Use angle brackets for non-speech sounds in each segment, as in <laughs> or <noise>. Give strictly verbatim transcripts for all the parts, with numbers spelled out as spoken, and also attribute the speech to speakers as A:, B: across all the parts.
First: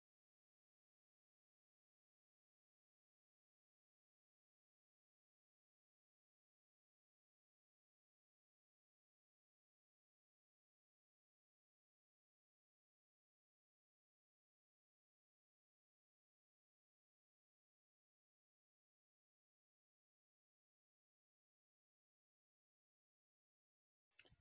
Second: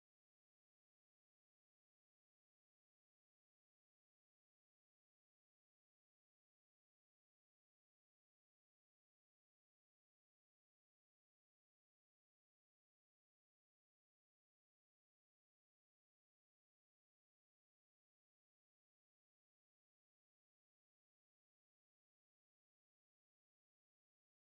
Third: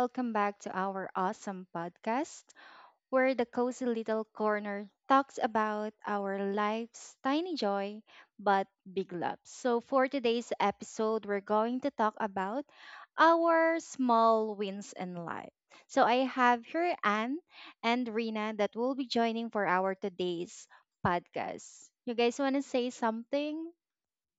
A: Welcome back to our awesome podcast where the cozy little corner talks about our life's tiny joy but big loves. So, for today's episode, we're going to talk about our small wins in life. So, I have here Anne and Rina that will be joining for our today's podcast. You guys want to say something?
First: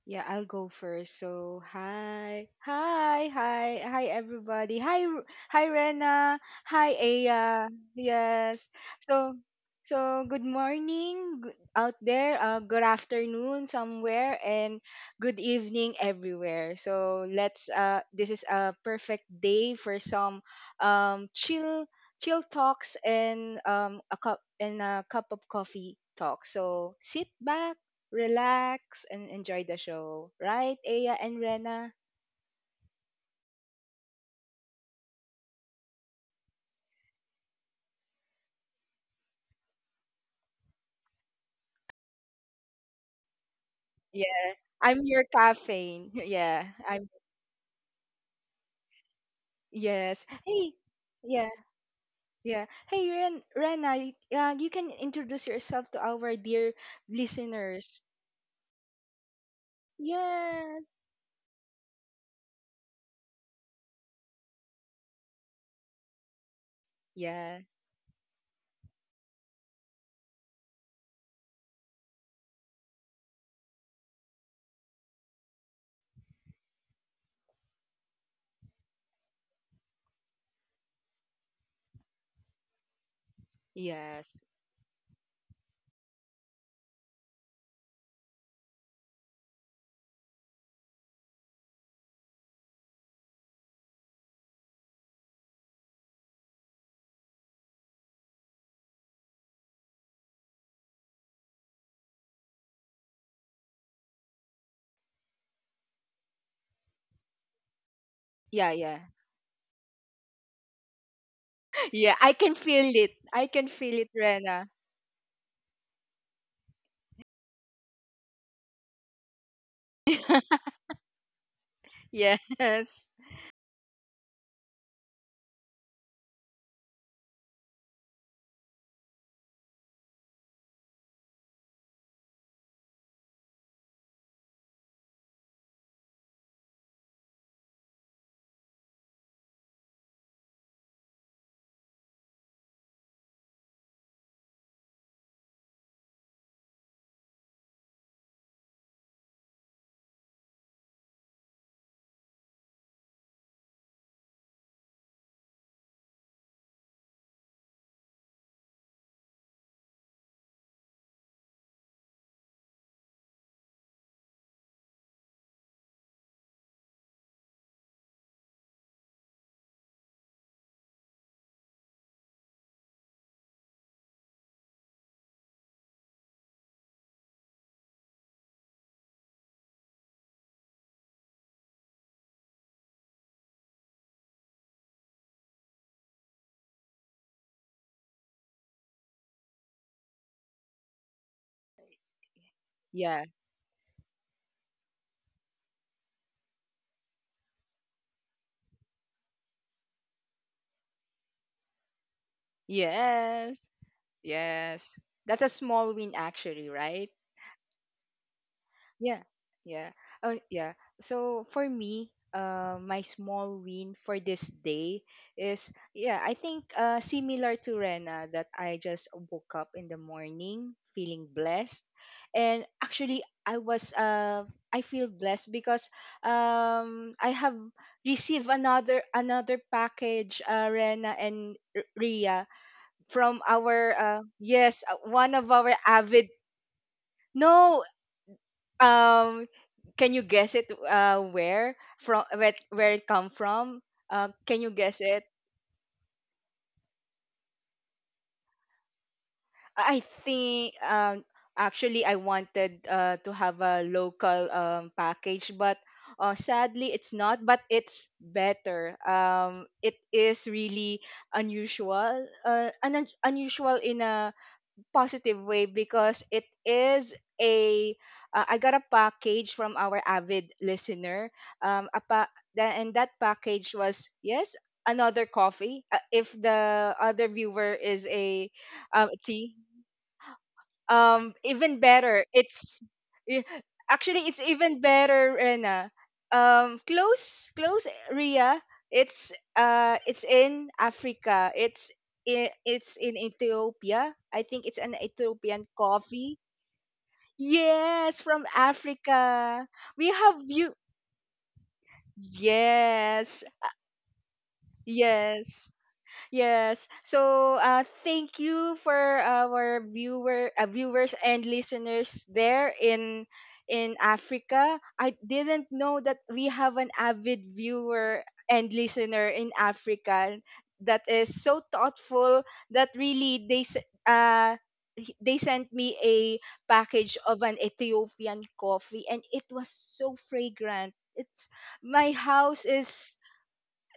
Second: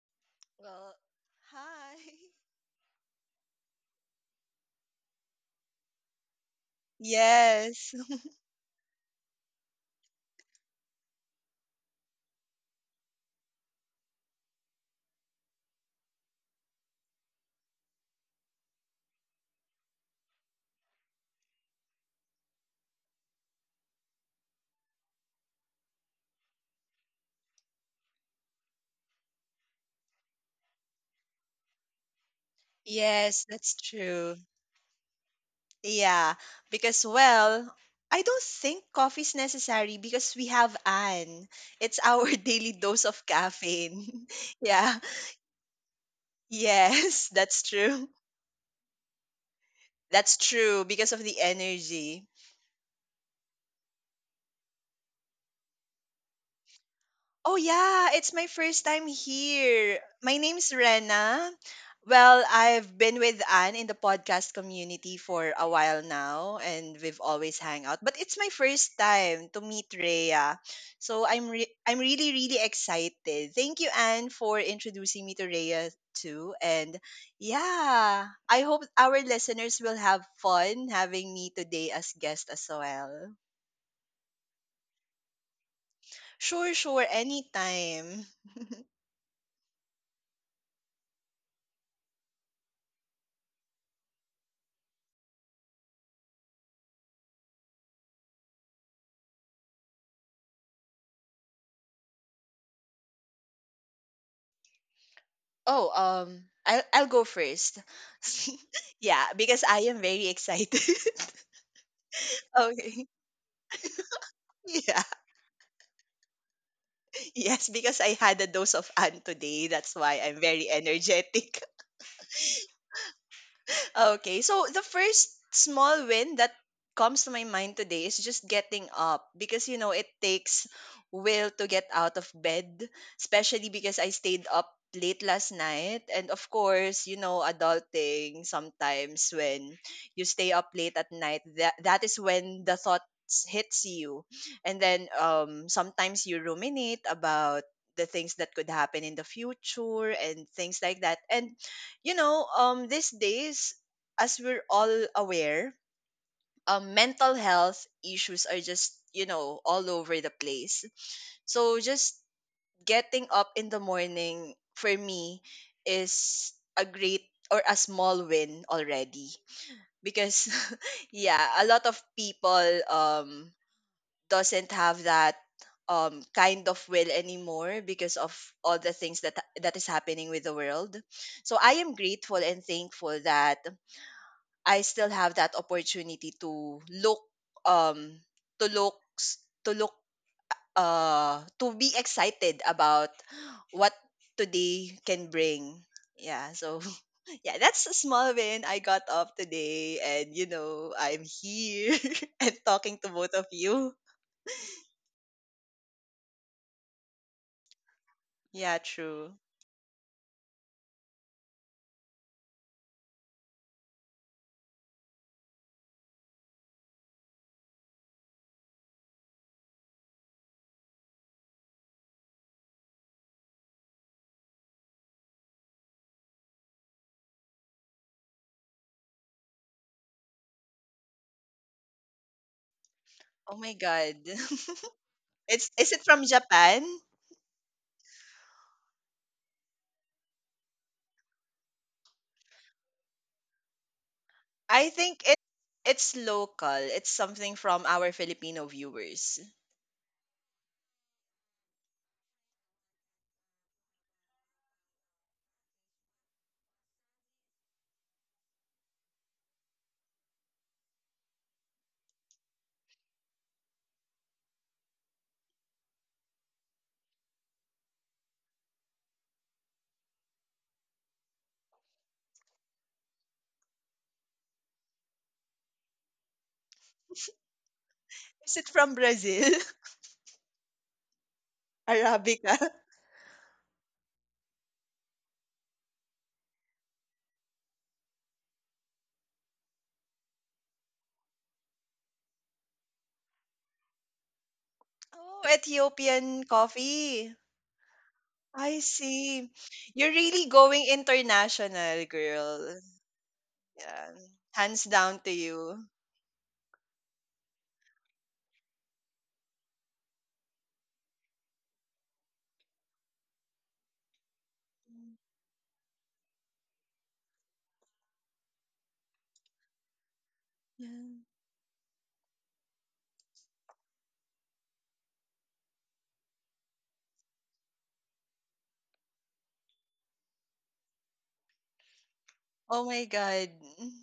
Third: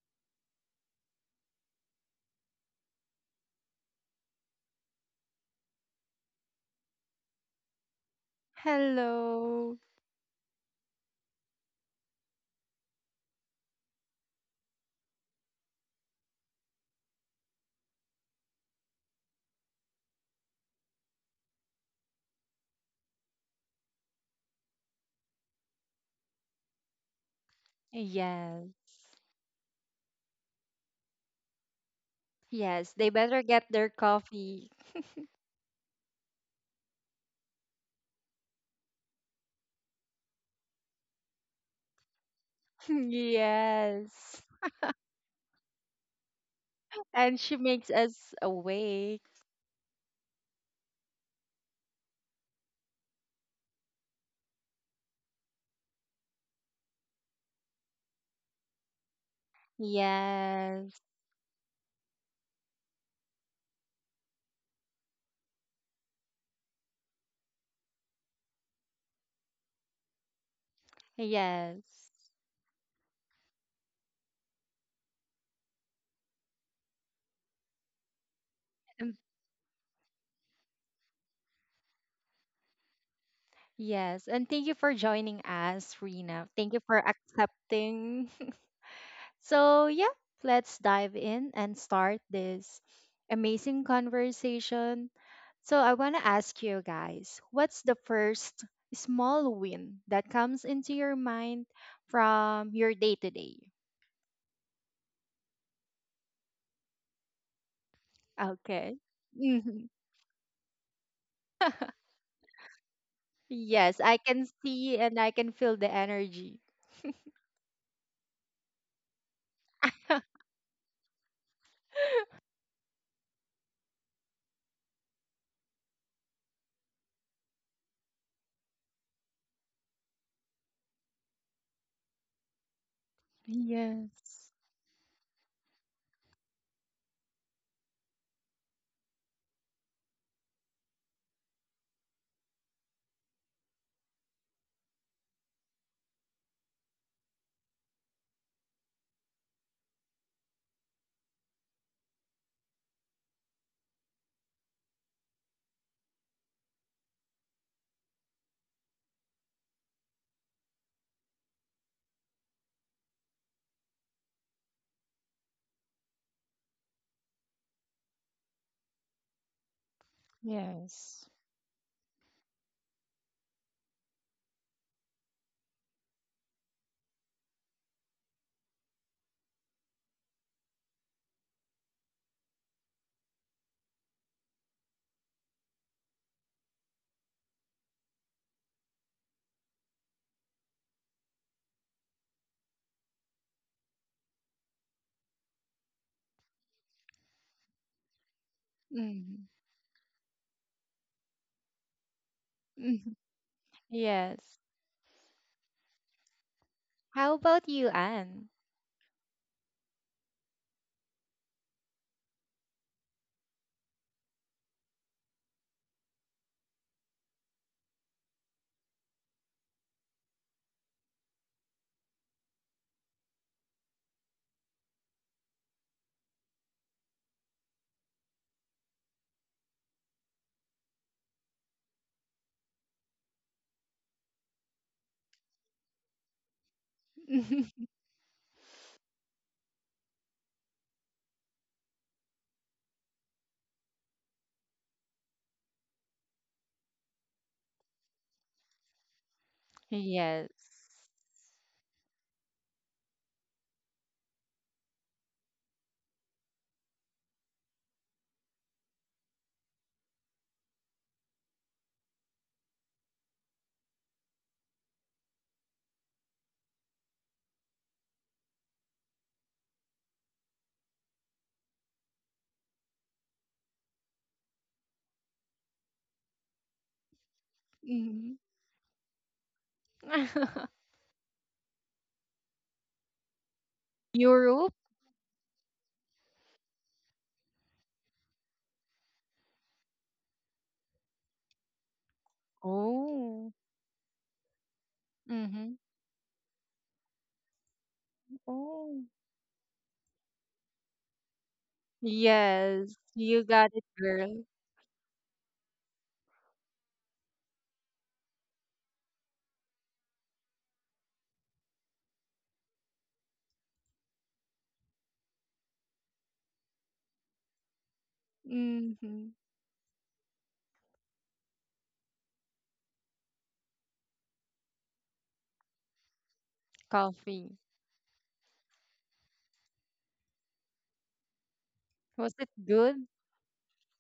B: Yeah, I'll go
C: Well,
B: first. So,
C: hi.
B: hi,
C: <laughs>
B: hi, hi, hi, everybody. Hi, R- hi, Rena. Hi, Aya.
C: Yes.
B: Yes. So,
A: Hello.
B: so good morning good, out there. Uh, good afternoon somewhere, and good evening everywhere. So let's. Uh, this is a perfect day for some um chill, chill talks and um a cup and a cup of coffee talk. So sit back
A: Yes.
B: relax, and enjoy the show. Right, Aya and Rena?
A: Yes, they better
C: Yes,
A: get
C: that's
A: their
C: true.
A: coffee.
C: Yeah, because well, I don't think coffee is necessary because we have Anne. It's our <laughs> daily
A: <laughs>
C: dose of caffeine.
A: Yes.
B: Yeah.
C: <laughs> Yeah.
B: I'm your caffeine. <laughs> Yeah, I'm.
C: Yes,
A: And she
C: that's
A: makes
C: true.
A: us awake.
B: Yes.
C: That's
B: Hey.
C: true because of the
B: Yeah,
C: energy.
B: yeah. Hey, Ren, Rena, you, uh, you can introduce yourself to our dear
C: Oh
B: listeners.
C: yeah, it's my first time here. My name's
B: Yes.
A: Yes.
C: Rena. Well, I've been with Anne in the podcast community for a while now and we've always
B: Yeah.
C: hang out. But it's my first time to meet Rhea. So I'm re- I'm
A: Yes.
C: really really excited. Thank you, Anne, for introducing me to Rhea too. And yeah, I hope
A: And
C: our listeners will have fun having me today as guest as well.
A: yes.
B: Yes.
A: And thank you for joining us, Rena. Thank
C: Sure,
A: you for
C: sure, anytime.
A: accepting. <laughs> So, yeah, let's dive in and start this amazing conversation. So, I want to ask you guys what's the first small win that comes into your mind from your day to day?
C: Oh, um, I'll I'll go first. <laughs>
B: Yeah,
A: Okay.
B: yeah.
C: Yeah, because I
A: Hmm.
C: am very excited.
A: <laughs>
B: <laughs> Yeah, I can
C: <laughs>
B: feel
C: Okay.
B: it. I can feel
A: Yes,
B: it,
A: I can
B: Rena.
A: see
C: Yeah.
A: and I can feel the energy.
C: Yes, because I had a dose of Anne today. That's why I'm
A: <laughs>
C: very
B: <laughs>
C: energetic.
B: Yes.
C: Okay, so the first small win that comes to my mind today is just getting up because you know it takes will to get out of bed, especially because I stayed
A: Yes.
C: up late last night. And of course you know adulting, sometimes when you stay up late at night, that that is when the thoughts hits you. And then um sometimes you ruminate about the things that could happen in the future and things like that. And you know, um, these days, as we're all aware, um, mental health issues are just, you know, all over the place. So just getting up in the morning for me is a great or a small win already, because <laughs>
A: Yes.
C: yeah, a lot of people um doesn't have that um kind of will anymore because of all the things that that is happening with the world. So I am grateful and thankful that I still have that opportunity to look, um to look s- to look uh to be excited about
B: Yeah.
C: what today can bring. Yeah, so <laughs> yeah, that's a small win. I got up
A: Mhm.
C: today and, you know, I'm here <laughs> and talking to
A: Mhm.
C: both of
B: Yes.
C: you.
A: Yes.
B: Yes. That's a small win, actually, right?
A: How about you, Anne?
C: Yeah,
B: Yeah,
C: true.
B: yeah. Oh, yeah. So for me, uh, my small win for this day is yeah. I think uh, similar to Rena that I just woke up in the morning feeling blessed, and actually I was uh I feel blessed because um I have received another another package, uh, Rena and R- Ria, from
C: Oh my
B: our
C: god.
B: uh, yes uh, one
C: <laughs>
B: of
C: it's
B: our
C: is it from
B: avid
C: Japan?
B: no
A: <laughs>
B: um can you guess it uh where from where, where it come from, uh can you
C: I
B: guess
C: think
B: it?
C: it it's local. It's something from our Filipino viewers.
B: I think
A: Yes.
B: um Actually, I wanted uh to have a local um package, but uh, sadly it's not, but it's better. Um it is really unusual uh un- unusual in a positive way because it is a uh, I got a package from our avid listener. Um, a pa- tha- and that package was, yes, another coffee. Uh, if the other viewer is
A: Mhm.
B: a
C: Is it from
B: um,
C: Brazil?
B: tea,
C: <laughs>
A: <laughs>
B: um Even better,
C: Arabica. <laughs>
B: it's y- actually it's
A: Europe?
B: even better, Rena. Um close, close, Ria. It's uh it's in Africa. It's i- it's in
A: Oh.
B: Ethiopia. I think it's an
C: Oh,
B: Ethiopian
A: Hmm.
C: Ethiopian
B: coffee.
C: coffee.
B: Yes, from
C: I
A: Oh.
C: see.
B: Africa.
C: You're
B: We
C: really
B: have you
C: going international, girl.
A: Yes, you
B: Yes,
A: got it,
C: Yeah.
A: girl.
C: Hands down to
B: yes.
C: you.
B: Yes. So, uh, thank you for our viewer, uh, viewers and listeners there in in Africa. I didn't know that we have an avid viewer and listener
A: Hmm.
B: in Africa.
C: Yeah.
B: That is so thoughtful that really they s- uh he- they sent me a package of
A: Coffee.
B: an Ethiopian coffee, and it was so fragrant. It's my
A: Was it
B: house
C: Oh
A: good?
C: my
B: is
C: God.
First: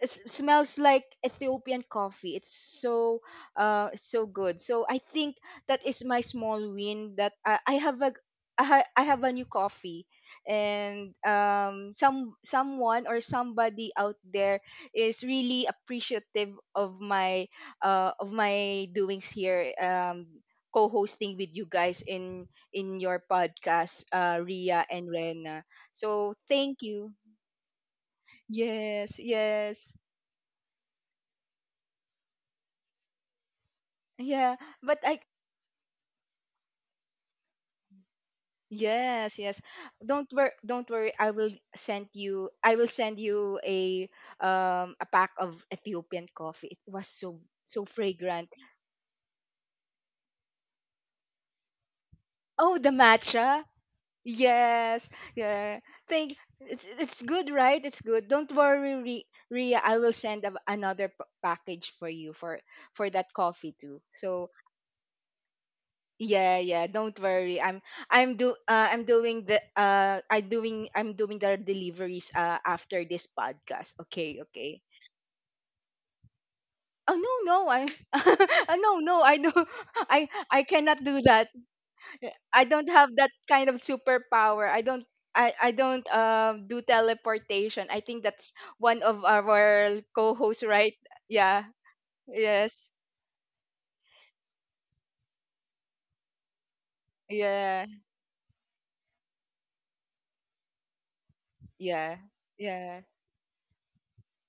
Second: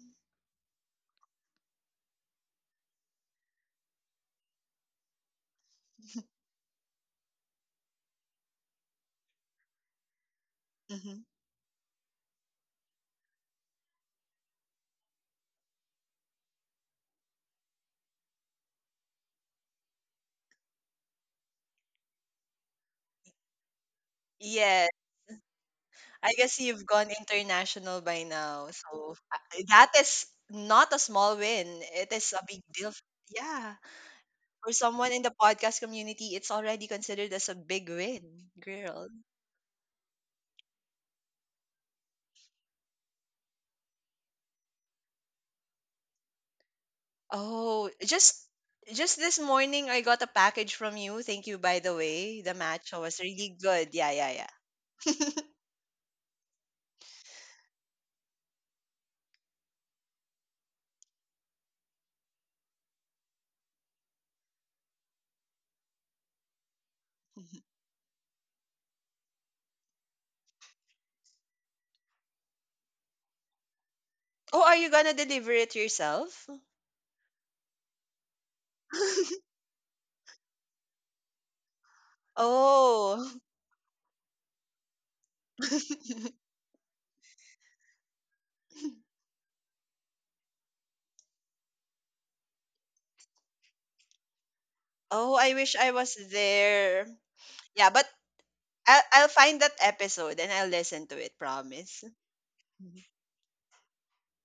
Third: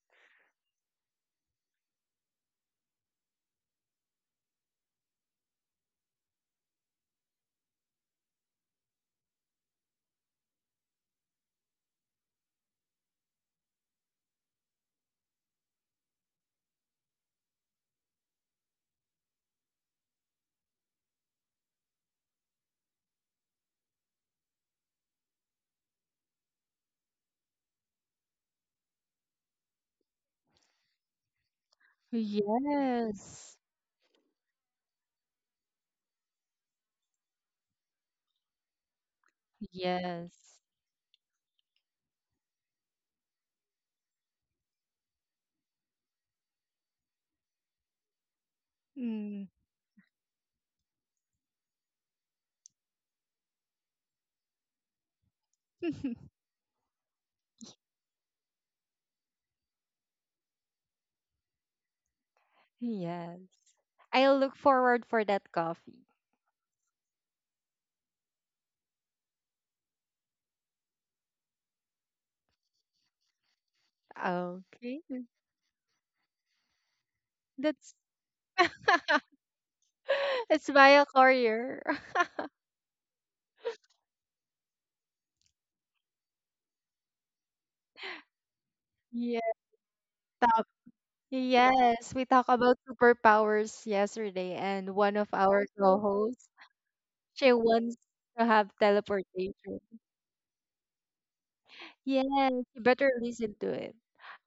B: s- smells like Ethiopian coffee. It's so uh so good. So I think that is my small win, that I, I have a, I, ha- I have a new coffee, and
C: Mhm.
B: um some someone or somebody out there is really appreciative of my uh of my doings here, um co-hosting with you guys in in your podcast, uh Ria
C: Yeah,
B: and Rena.
C: I
B: So
C: guess
B: thank
C: you've gone
B: you.
C: international by now. So,
B: Yes,
C: uh, that
B: yes.
C: is not a small win. It is a big deal. f-
A: Yes.
C: Yeah.
B: Yeah,
C: For
B: but
C: someone
B: I
C: in the podcast community, it's already considered as a big win, girl.
B: yes, yes. Don't worry,
A: Yes.
B: don't worry. I will send you I will send you a um a pack of Ethiopian coffee. It was so so
C: Oh, just
B: fragrant.
C: just this
A: Mm.
C: morning I got a package from you. Thank you, by the way. The
B: Oh, the
C: matcha was really
B: matcha.
C: good. Yeah, yeah, yeah.
B: Yes. Yeah.
A: <laughs>
B: Think it's it's good, right? It's good. Don't worry, Ri- Ria. I will send a, another p- package for you for for that
A: Yes.
B: coffee too.
A: I'll
B: So
A: look forward for that coffee.
B: yeah, yeah. Don't
C: <laughs>
B: worry. I'm I'm do uh, I'm doing the uh I doing I'm doing the deliveries uh after this podcast. Okay,
C: Oh,
B: okay.
C: are you
A: Okay.
C: gonna deliver it yourself?
B: Oh no, no. I
A: That's
B: <laughs> uh, no, no. I
C: <laughs>
B: do <laughs> I
A: <laughs>
B: I
A: it's
B: cannot
A: via
B: do that.
A: courier. <laughs>
B: I don't have that
C: Oh.
B: kind of superpower. I don't I, I don't
C: <laughs>
B: um do teleportation. I think that's one of
A: Yes.
B: our co-hosts,
A: Top.
B: right? Yeah.
A: Yes, we talked about
B: Yes.
A: superpowers yesterday, and one of
C: Oh, I
A: our
C: wish I was
A: co-hosts,
C: there.
A: she
B: Yeah.
C: Yeah,
A: wants
C: but
A: to have
C: I'll, I'll find that
A: teleportation.
C: episode and I'll listen to it, promise.
B: Yeah.
A: Yes, you
B: Yeah.
C: Mhm.
A: better listen to it.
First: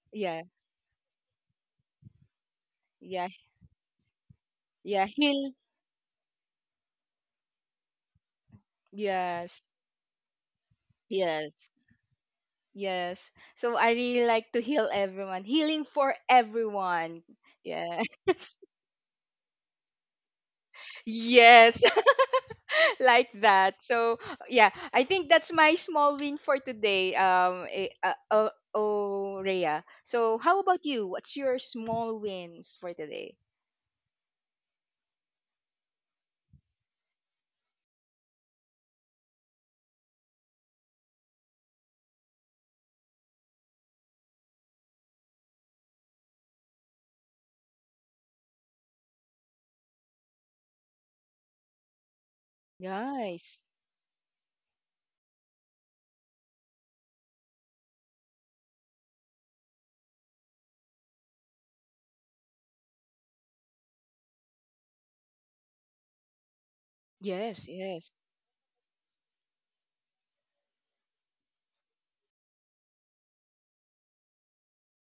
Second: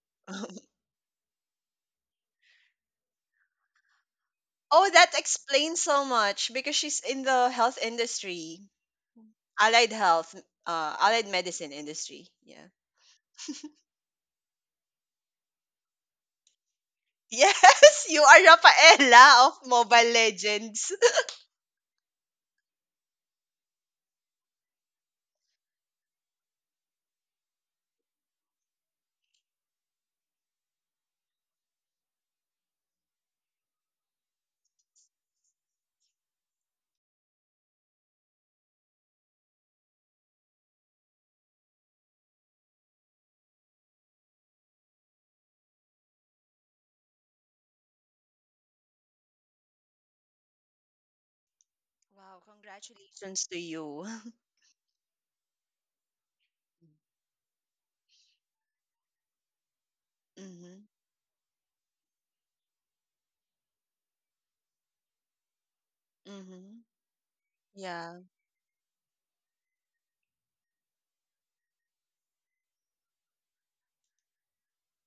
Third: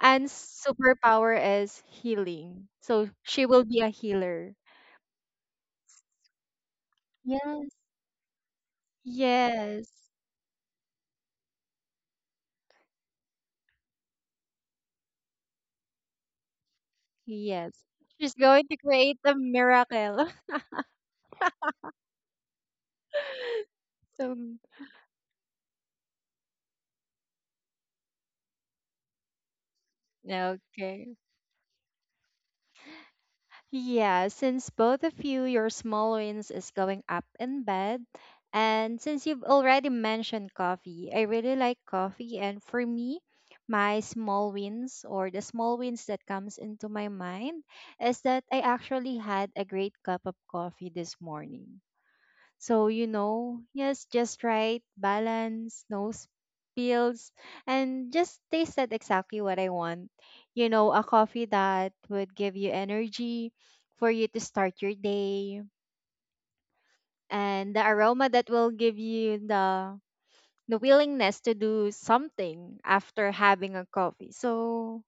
A: Anne's
B: Yeah.
C: <laughs>
A: superpower is healing, so
B: Yeah.
A: she will be a healer.
C: Oh,
B: Yeah.
C: that
B: He'll
C: explains so much because she's in the
A: Yes,
C: health industry,
B: yes.
A: yes,
C: allied health, uh, allied medicine
B: Yes.
C: industry. Yeah.
B: Yes. So I really like to heal everyone. Healing for everyone.
A: yes.
B: Yes.
C: Yes, <laughs> you
A: She's
C: are
A: going
B: <laughs>
A: to create a
C: Rafaela of Mobile
A: miracle.
C: Legends.
B: Yes. <laughs> Like that.
A: <laughs>
B: So
A: So
B: yeah, I think that's my small win for today. Um eh, uh, oh, oh, Rhea. So how about you?
A: Okay.
B: What's your small wins for today?
A: Yeah, since both of you, your small wins is going up in bed. And since you've already mentioned coffee, I really like coffee. And for me, my small wins or the small wins that comes into my mind is that I actually had a great cup of coffee this morning.
C: Wow,
A: So, you
C: congratulations to
B: Nice.
A: know, yes,
C: you. <laughs>
A: just right, balance, no spills, and just tasted exactly what I want. You
C: Mm-hmm.
A: know, a coffee that would give you energy for you to start your day,
C: Mm-hmm.
B: Yes,
A: and the
B: yes.
C: Yeah,
A: aroma that will give you the the willingness to do something after having a coffee. So,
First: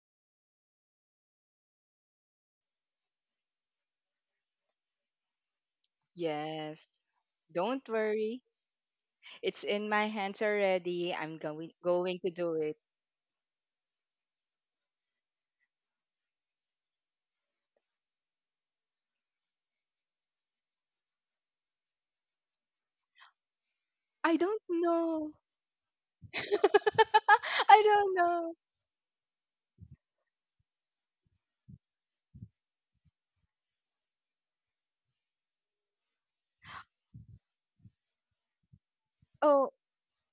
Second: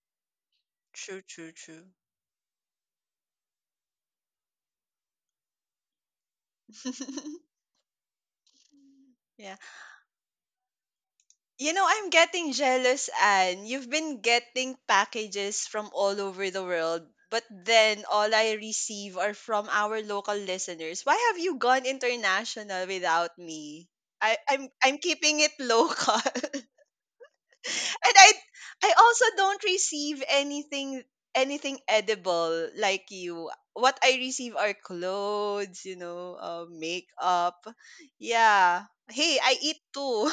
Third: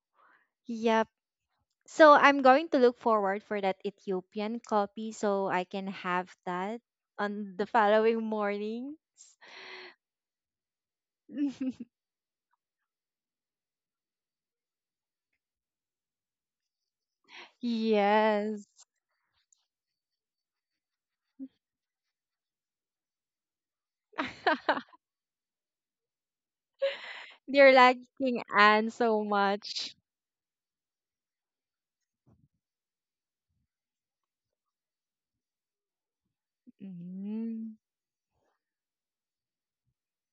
A: yep.
C: true, true, true.
A: So I'm going to look forward for that Ethiopian coffee so I can have that
B: Yes.
C: <laughs>
A: on the
B: Don't
A: following
B: worry.
A: mornings.
C: Yeah.
B: It's in my hands already. I'm going
C: You know,
A: <laughs>
C: I'm
B: going to
C: getting
B: do it.
C: jealous, Anne. You've been getting packages from all over the world, but then all I
A: Yes.
C: receive are from our local listeners. Why have you gone international without me?
B: I
C: I,
B: don't
C: I'm
A: <laughs>
C: I'm
B: know.
C: keeping it <laughs> local.
B: <laughs>
A: They're
B: I don't
C: And I
A: liking
B: know.
C: I
A: Anne
C: also
A: so
C: don't
A: much.
C: receive anything anything edible like you. What I receive are clothes, you know, uh, makeup.
A: Mm.
C: Yeah. Hey, I
B: Oh,
C: eat too.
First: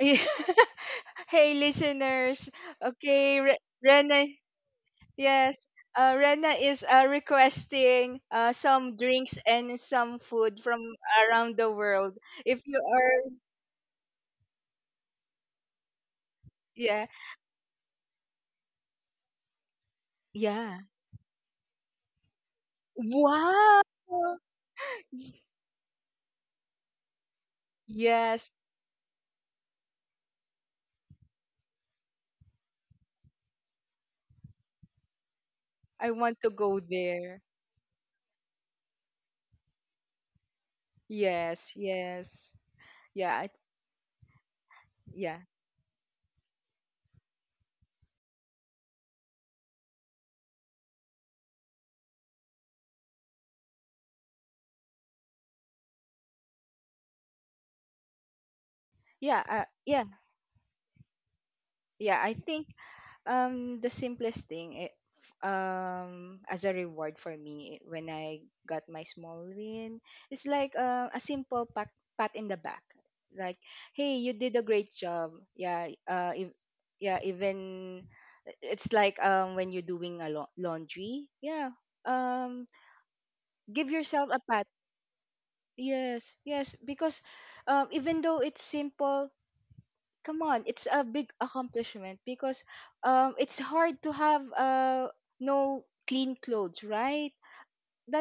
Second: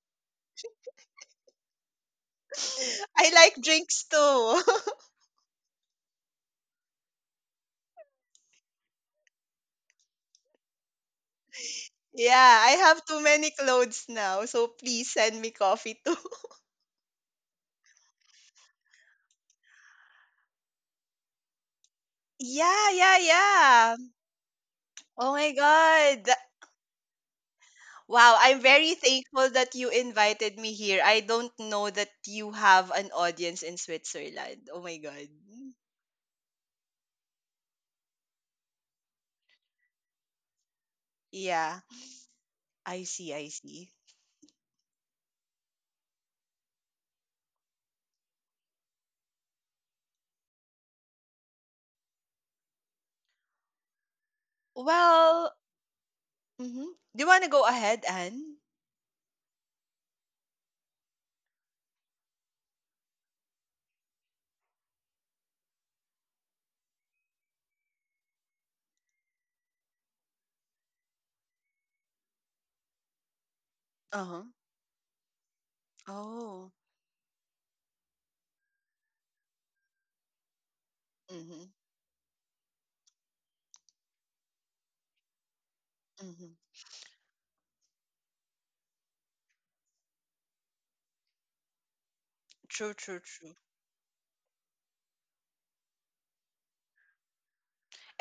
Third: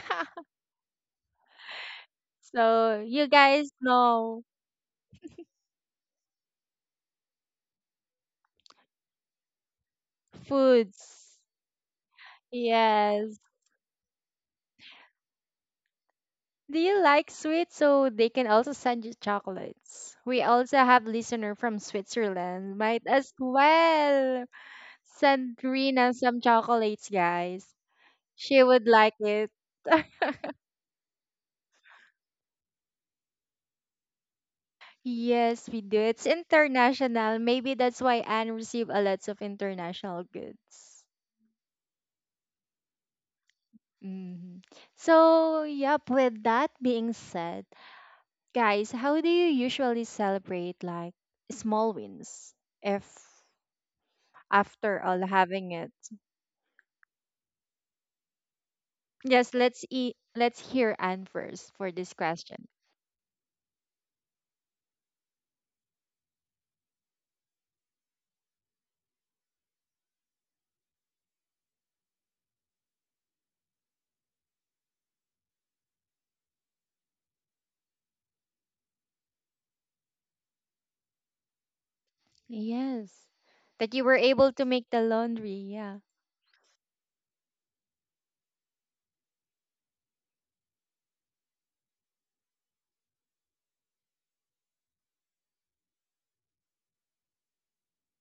B: <laughs> yeah. Hey listeners.
A: So
C: <laughs>
A: you
C: I
B: Okay,
C: like
B: Re-
A: guys
C: drinks
B: Rena.
A: know
C: too. <laughs>
B: Yes, uh, Rena is uh, requesting uh, some drinks and some food from
A: foods.
B: around the world.
C: Yeah,
B: If
C: I
B: you
C: have too
B: are,
A: Yes.
C: many clothes now. So please send me coffee too. <laughs>
A: Do you
B: yeah,
A: like sweets? So they can also send you chocolates. We also
B: yeah.
A: have listener from Switzerland.
C: Yeah,
A: Might
C: yeah,
A: as
B: Wow.
C: yeah.
A: well
C: Oh my
A: send Rina
C: god.
A: some chocolates, guys.
C: Wow,
B: Yes,
C: I'm
A: She would
C: very
A: like
C: thankful
A: it.
C: that you invited me here. I don't know that you have an audience in Switzerland. Oh my God.
A: Yes, we do.
B: I
A: It's
B: want to go
A: international.
B: there.
A: Maybe that's why Anne received a lot of international goods.
B: Yes,
C: Yeah,
B: yes.
C: I see,
B: Yeah,
C: I
B: I,
C: see.
A: hmm
B: yeah.
A: So, yep, with that being said, guys, how do you usually celebrate like small wins if after all
C: Well,
A: having it?
C: hmm do you want to go ahead, Anne?
B: Yeah,
A: Yes,
B: uh,
A: let's
B: yeah,
A: e let's hear Anne first for this
B: yeah. I think
A: question.
B: Um, the simplest thing, it, um, as a reward for me when I got my small win, it's like uh, a simple pat, pat in the back. Like, hey, you
C: Uh-huh.
B: did a great job. Yeah, uh, if,
C: Oh.
B: yeah, even it's like um when you're doing a lau- laundry.
C: Mm-hmm.
B: Yeah, um,
A: Yes.
B: give
A: That you were
B: yourself a
A: able to
B: pat.
A: make the laundry, yeah.
B: Yes,
C: Mm-hmm.
B: yes, because um, even though it's simple, come on, it's a big accomplishment because
C: True, true,
B: um
C: true.
B: it's hard to have uh no clean clothes, right?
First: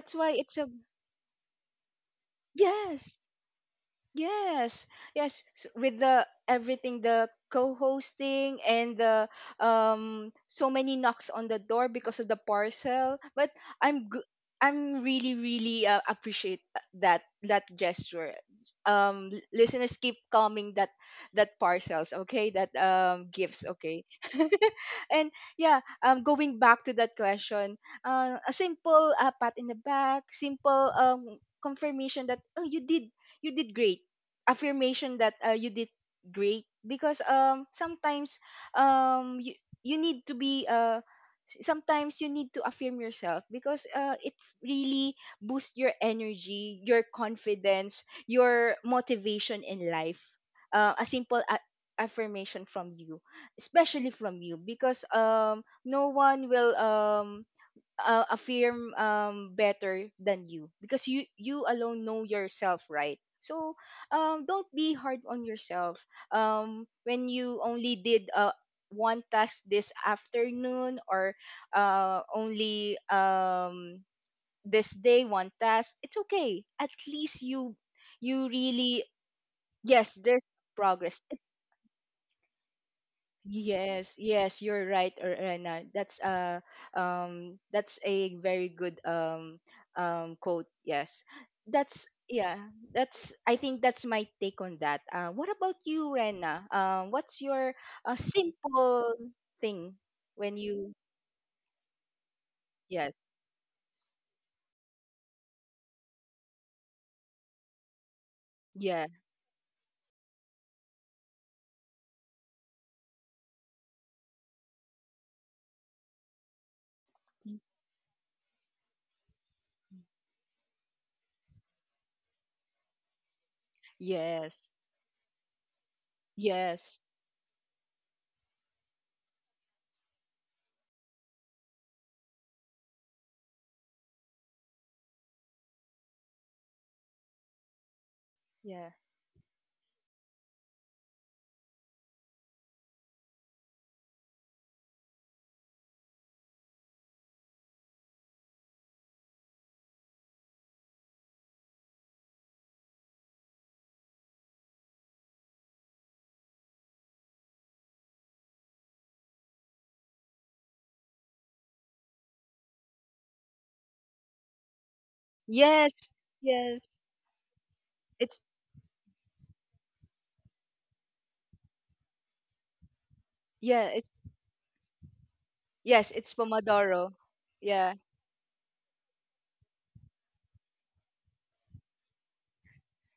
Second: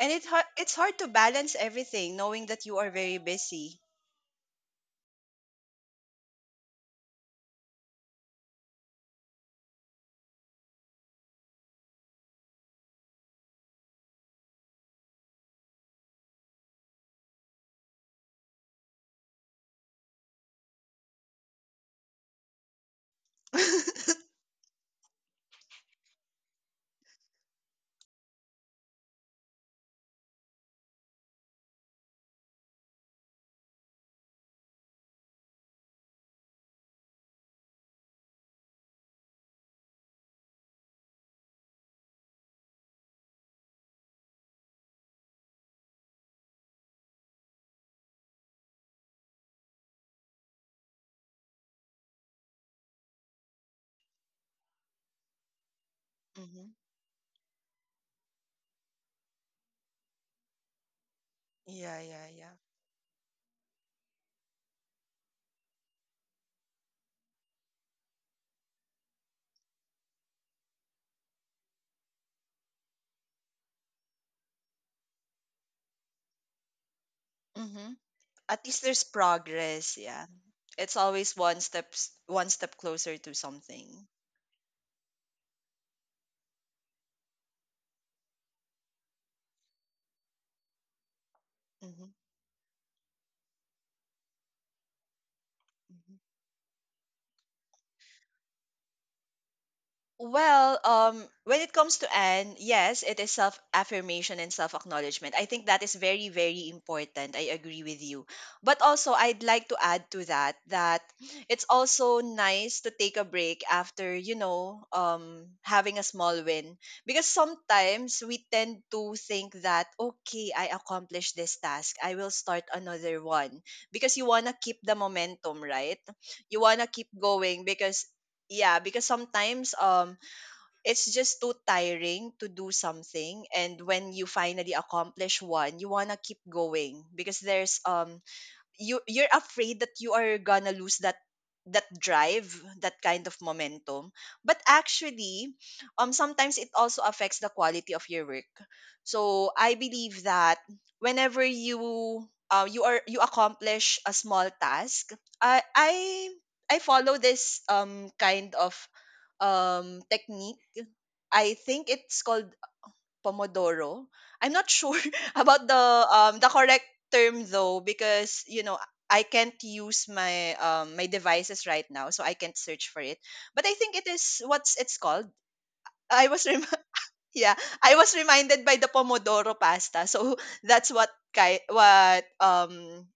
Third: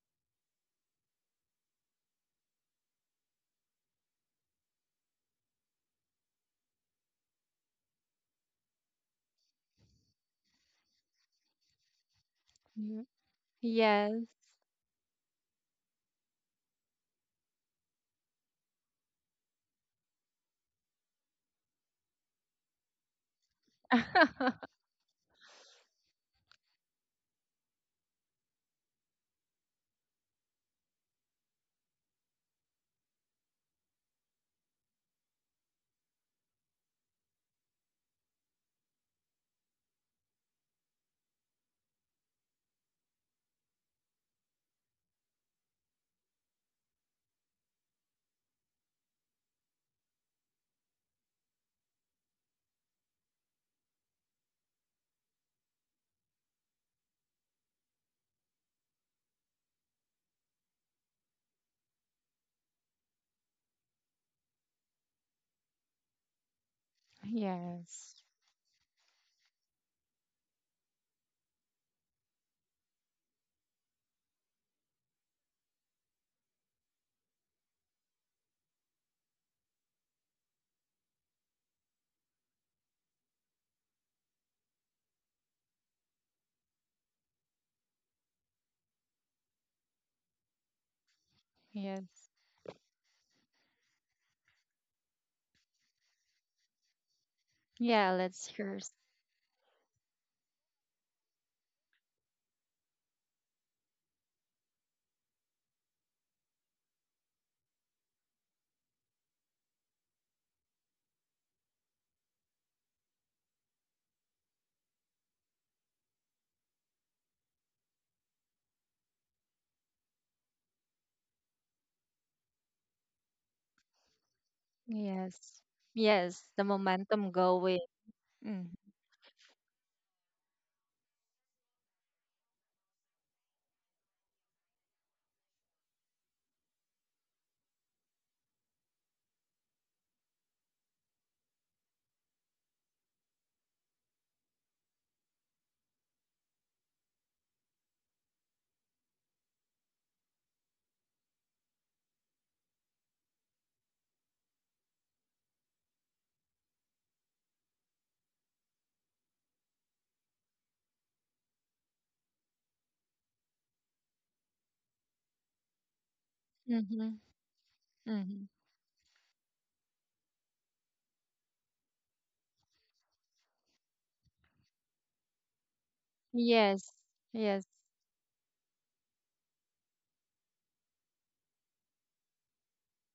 C: And it
B: why
C: har-
B: it's a
C: it's hard to balance everything knowing that you are
B: yes.
C: very busy.
B: Yes, yes, s- with the everything, the co-hosting and the um so many knocks on the door because of the
A: Mhm.
B: parcel. But I'm
A: Yes.
B: g- I'm really really uh, appreciate uh, that that gesture. Um, l- listeners, keep calming that that parcels, okay? That um gifts, okay?
C: <laughs>
B: <laughs>
A: <laughs>
B: And yeah, um, going back to that question, uh, a simple uh, pat in the back, simple um confirmation that oh, you did you did great, affirmation that uh, you did great, because um sometimes um you, you need to be uh s- sometimes you need to affirm yourself because uh, it really boosts your energy, your confidence, your motivation in life. Uh, a simple a- affirmation from you, especially from you, because um no one
C: Mm-hmm.
B: will um uh, affirm um better than you, because you you
C: Yeah,
B: alone know
C: yeah, yeah.
B: yourself, right? So um don't be hard on yourself um when you only
A: Yes.
B: did uh one task this afternoon, or uh only um this day one task, it's okay. At least you
C: Mm-hmm.
B: you
C: At least
B: really
C: there's progress.
B: yes
C: Yeah,
B: there's
C: it's
B: progress.
C: always
B: It's
C: one steps one step closer to something.
B: yes, yes, you're right, Re- Rena. That's a um that's a very good um um quote. Yes. That's
C: Mm-hmm.
A: Yes.
B: yeah, that's I think that's my take on that. Uh what about you,
C: Mm-hmm.
B: Rena? Um what's your
A: Yeah,
B: uh,
A: let's here's,
B: simple thing when
C: Well,
B: you
C: um, when it comes to Anne, yes,
B: yes.
C: it is self affirmation and self acknowledgement. I think that is very, very important. I agree with you. But
B: Yeah.
C: also, I'd like to add to that that it's also nice to take a break after, you know, um, having a small win. Because sometimes we tend to think that, okay, I accomplished this task, I will start another one. Because you want to
B: Yes.
C: keep the
A: yes.
C: momentum, right?
A: Yes,
C: You
A: the
C: want to
B: Yes.
C: keep
A: momentum
C: going
A: going.
C: because,
A: Mm.
C: yeah, because sometimes um it's just too tiring to do something. And when you finally accomplish one, you want to keep going because there's, um
B: Yeah.
C: you you're afraid that you are gonna lose that that drive, that kind of momentum. But actually, um sometimes it also affects the quality of your work. So I believe that whenever you uh, you are you accomplish a small task, i i i follow this um kind of um technique. I think it's called pomodoro. I'm not sure <laughs> about the,
B: Yes.
C: um the correct
B: Yes.
A: Mm-hmm.
C: term though,
B: It's
C: because
A: Mm-hmm.
C: you know I can't use my, um my devices right now, so I can't search for it. But I
B: yeah,
C: think it
B: it's
C: is what's it's called.
B: Yes,
C: I
B: it's
C: was rem-
A: Yes.
B: Pomodoro.
C: <laughs> yeah,
A: Yes.
B: Yeah.
C: I was reminded by the pomodoro pasta. So <laughs> that's what ki- what um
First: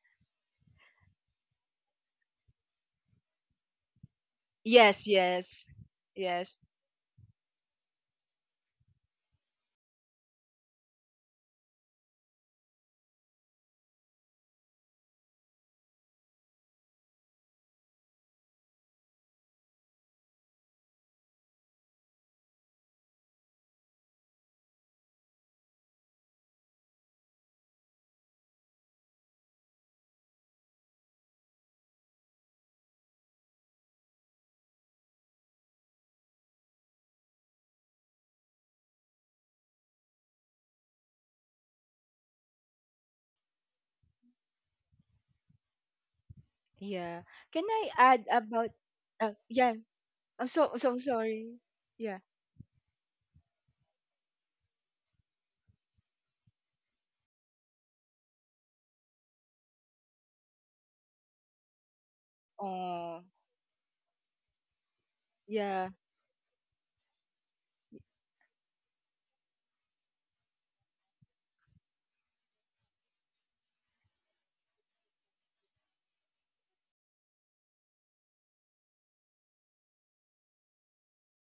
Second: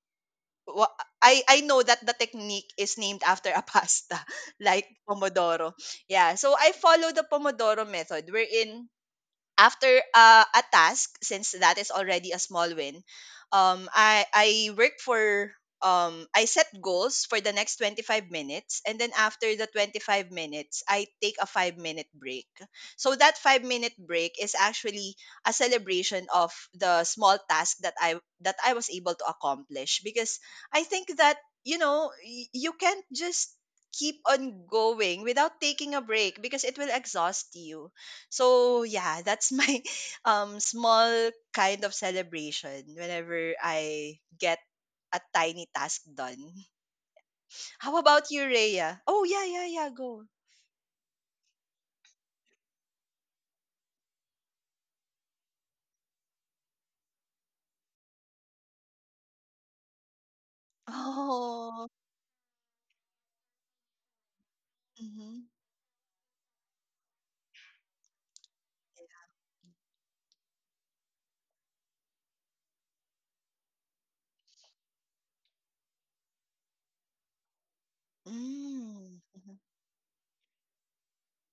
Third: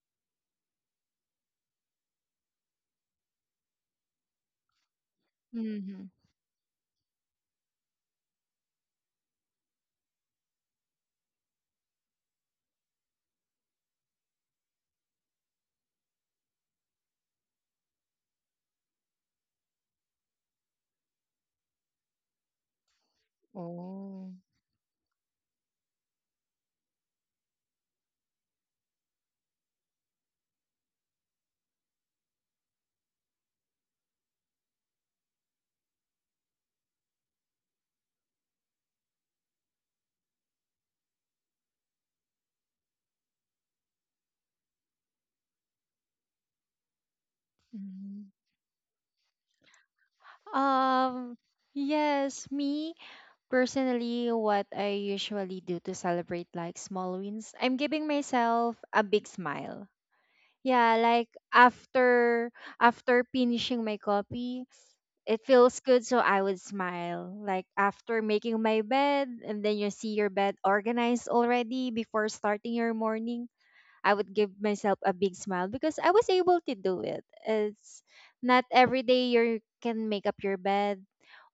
C: what, I I know that the technique is named after a pasta <laughs> like
B: Yes, yes.
C: pomodoro.
A: Mm-hmm.
C: Yeah, so
B: Yes.
C: I follow the Pomodoro method wherein after, uh, a task, since that is already a small win, um i i work for um I set goals for the next twenty-five minutes, and then after the twenty-five minutes I take a five minute break. So that five minute break
A: Oh.
C: is actually a celebration of the small task that i that I was able to accomplish, because I think that, you know, y- you can't just keep on going without taking a break because it will exhaust you. So yeah, that's my <laughs> um small kind of celebration whenever I get a tiny task done.
B: Yeah. Can I
C: How
B: add
A: Mhm.
C: about you,
B: about
C: Rhea? Oh
B: uh,
C: yeah, yeah,
B: yeah.
C: yeah, go.
B: I'm so so
A: Um,
B: sorry. Yeah.
A: yes, me personally, what I usually do to celebrate like small wins, I'm giving myself a big smile. Yeah, like
C: Oh.
A: after after
B: Oh,
A: finishing my copy, it
C: Mm-hmm.
A: feels
B: yeah.
A: good. So I would smile, like, after making my bed, and then you see your bed organized already before starting your morning. I would give myself a big smile because I was able to do it. It's not every
C: Mm.
A: day
C: Mhm.
A: you can make up your bed,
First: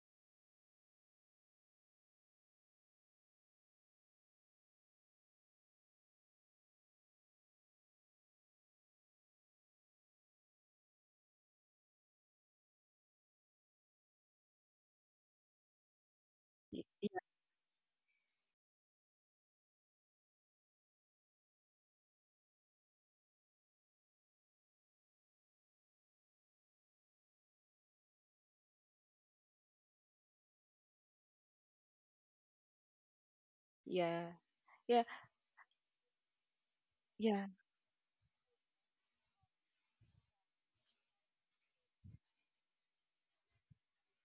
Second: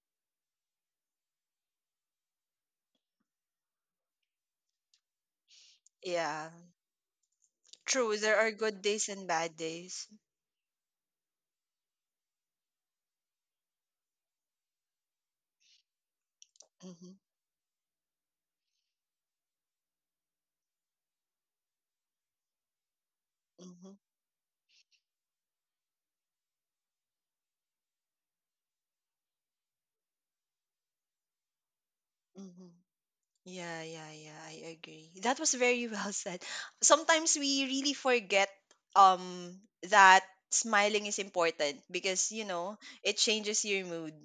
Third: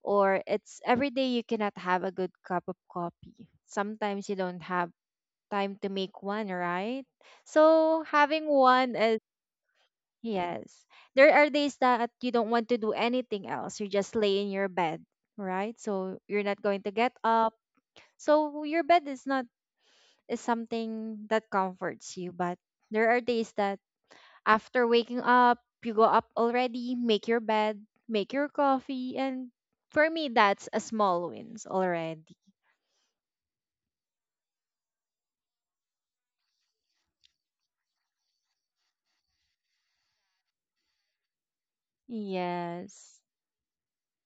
A: or it's every day you cannot have a good cup of coffee. Sometimes you don't have time to make one,
C: Yeah,
A: right? So
C: true. There
A: having
C: are good
A: one
C: days
A: is
C: and bad days.
A: Yes. There are days that you don't want to do anything else. You just lay in your bed, right? So you're not going
B: y-
A: to
C: Mm-hmm.
A: get
B: Yeah.
A: up. So your bed is not is something that comforts you, but there are days that
C: Mm-hmm.
A: after waking up, you go up already, make your bed, make your coffee, and for me that's a small wins already.
C: Mm-hmm. Yeah, yeah,
B: Yeah.
C: yeah. I agree. That was very <laughs> well said. Sometimes
B: Yeah.
C: we really forget um that smiling is important because, you know, it
A: Yes.
C: changes your mood.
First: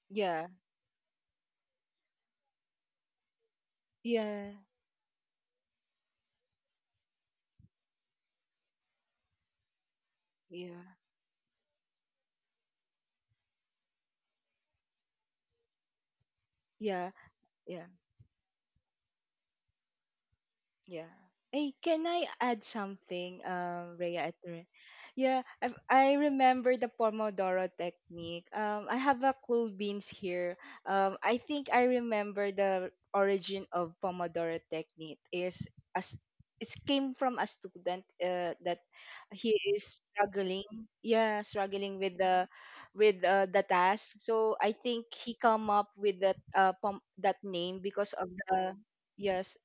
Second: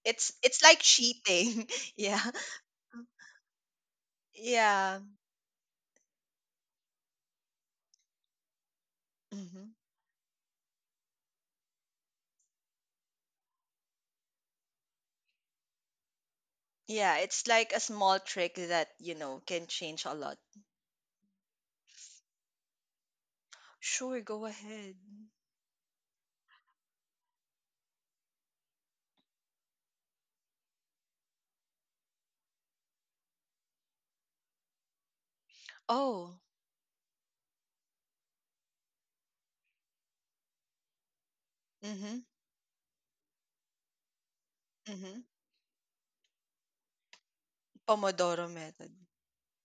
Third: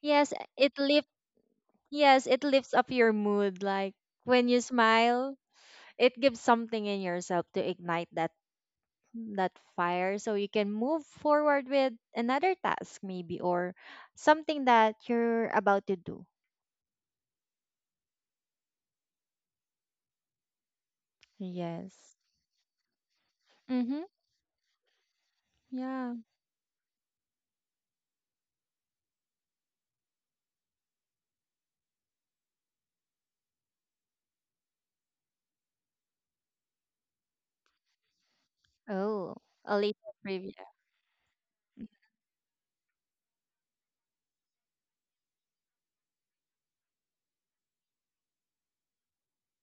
A: Yes,
C: It's
B: Yeah.
C: it's
A: it
C: like
A: lift
C: cheating. <laughs> Yeah.
A: yes, it lifts up your mood, like, when
B: Yeah.
A: you
C: Yeah.
A: smile, it gives something in yourself to ignite that that
C: hmm
A: fire so you
B: Yeah.
A: can
B: Yeah.
A: move forward with another task, maybe, or something that you're about to do.
B: Yeah.
C: Yeah, it's like a
B: Yeah.
C: small trick that, you know, can change a lot.
B: Yeah. Hey, can
A: Yes.
B: I add something, um,
A: Mm-hmm.
C: Sure,
B: Rhea? at
C: go
B: the re-
C: ahead.
B: Yeah, I I
A: Yeah.
B: remember the Pomodoro technique. Um, I have a cool beans here. Um, I think I remember the origin of Pomodoro technique is as
C: Oh.
B: it came from a student, uh, that
A: Oh,
B: he
A: a
B: is
A: little
B: struggling.
A: trivia.
B: Yeah, struggling
C: Mm-hmm.
B: with the with uh, the task. So I think
C: Mm-hmm.
B: he come up with that uh, pom- that name because of
C: Pomodoro
B: the
C: method.
B: yes,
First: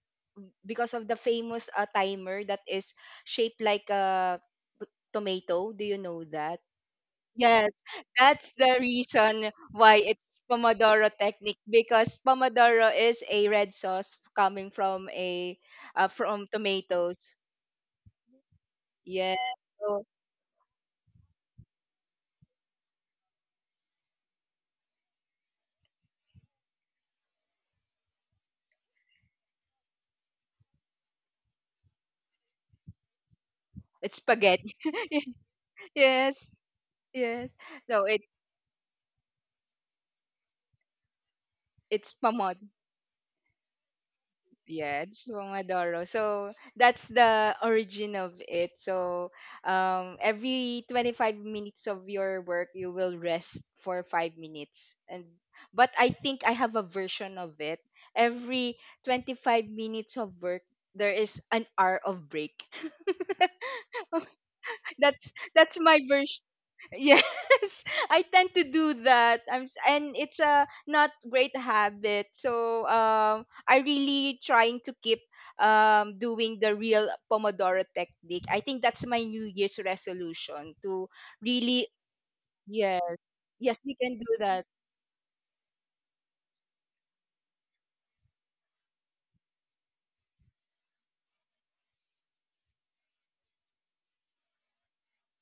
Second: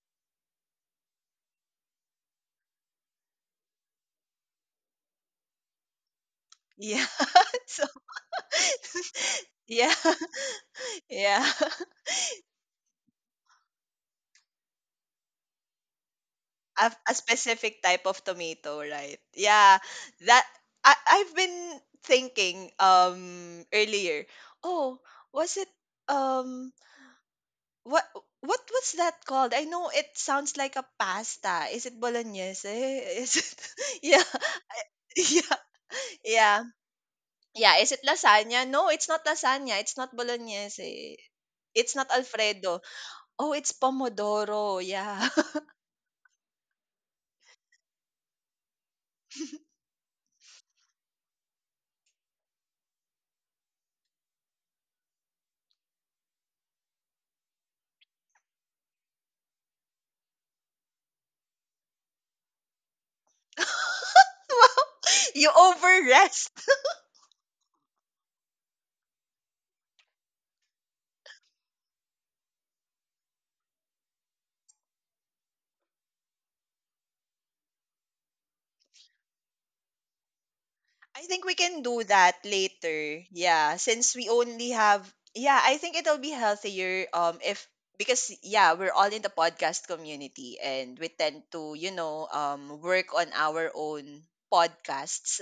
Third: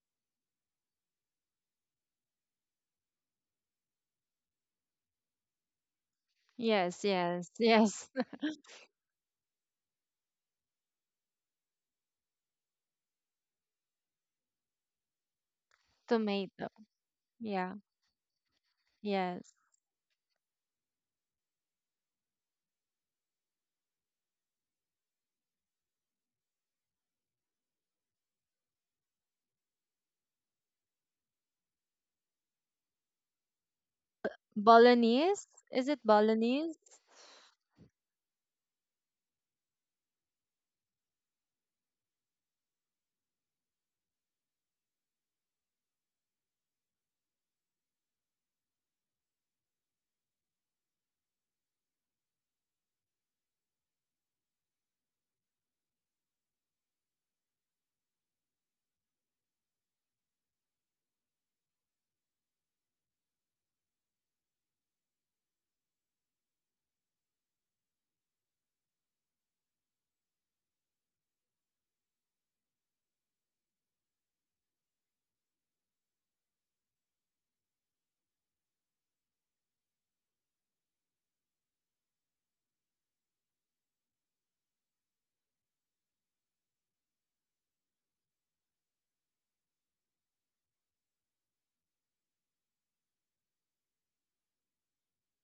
B: because of the famous uh, timer that is shaped like a p- tomato. Do you know that?
A: Yes,
C: Yeah.
A: yes,
C: <laughs>
B: Yes,
C: So
A: yes. <laughs>
B: that's the reason
C: <laughs> yeah.
B: why it's
C: <laughs>
B: Pomodoro
C: Yeah.
B: technique, because Pomodoro is a red sauce coming from a uh, from
A: Tomato.
C: a, a
B: tomatoes.
A: Yeah.
C: specific type of tomato, right?
B: Yeah,
A: Yes.
C: Yeah,
B: so
C: that I I've been thinking, um earlier. Oh, was it, um what, what was that called? I know it sounds like a pasta. Is it bolognese? Is it <laughs>
B: it's
C: yeah
B: spaghetti.
C: <laughs>
B: <laughs>
A: Bolognese?
C: yeah
A: Is it
B: Yes,
C: yeah
A: bolognese?
B: yes.
C: yeah? Is it
B: No, it
C: lasagna? No, it's not lasagna. It's not bolognese. It's not
B: It's pomodoro.
C: Alfredo. Oh, it's pomodoro.
B: Yeah,
C: Yeah.
B: it's
C: <laughs>
B: Pomodoro. So that's the origin of it. So um, every twenty-five minutes of your work, you will rest for five minutes. And but I think I have a version of it. Every twenty-five minutes of work, there is an hour of break. <laughs>
C: Wow.
B: that's
C: You
B: that's my
C: overread.
B: version. Yes, <laughs> I tend to do that. I'm s- and it's a not great habit. So um, I really trying to keep um doing the real Pomodoro technique. I think that's my New Year's resolution to
C: I think we can
B: really.
C: do that
B: Yeah,
C: later. Yeah,
B: yes, we
C: since
B: can
C: we
B: do that.
C: only have, yeah, I think it'll be healthier um if, because yeah, we're all in the podcast community and we tend to, you know, um work on our own podcasts.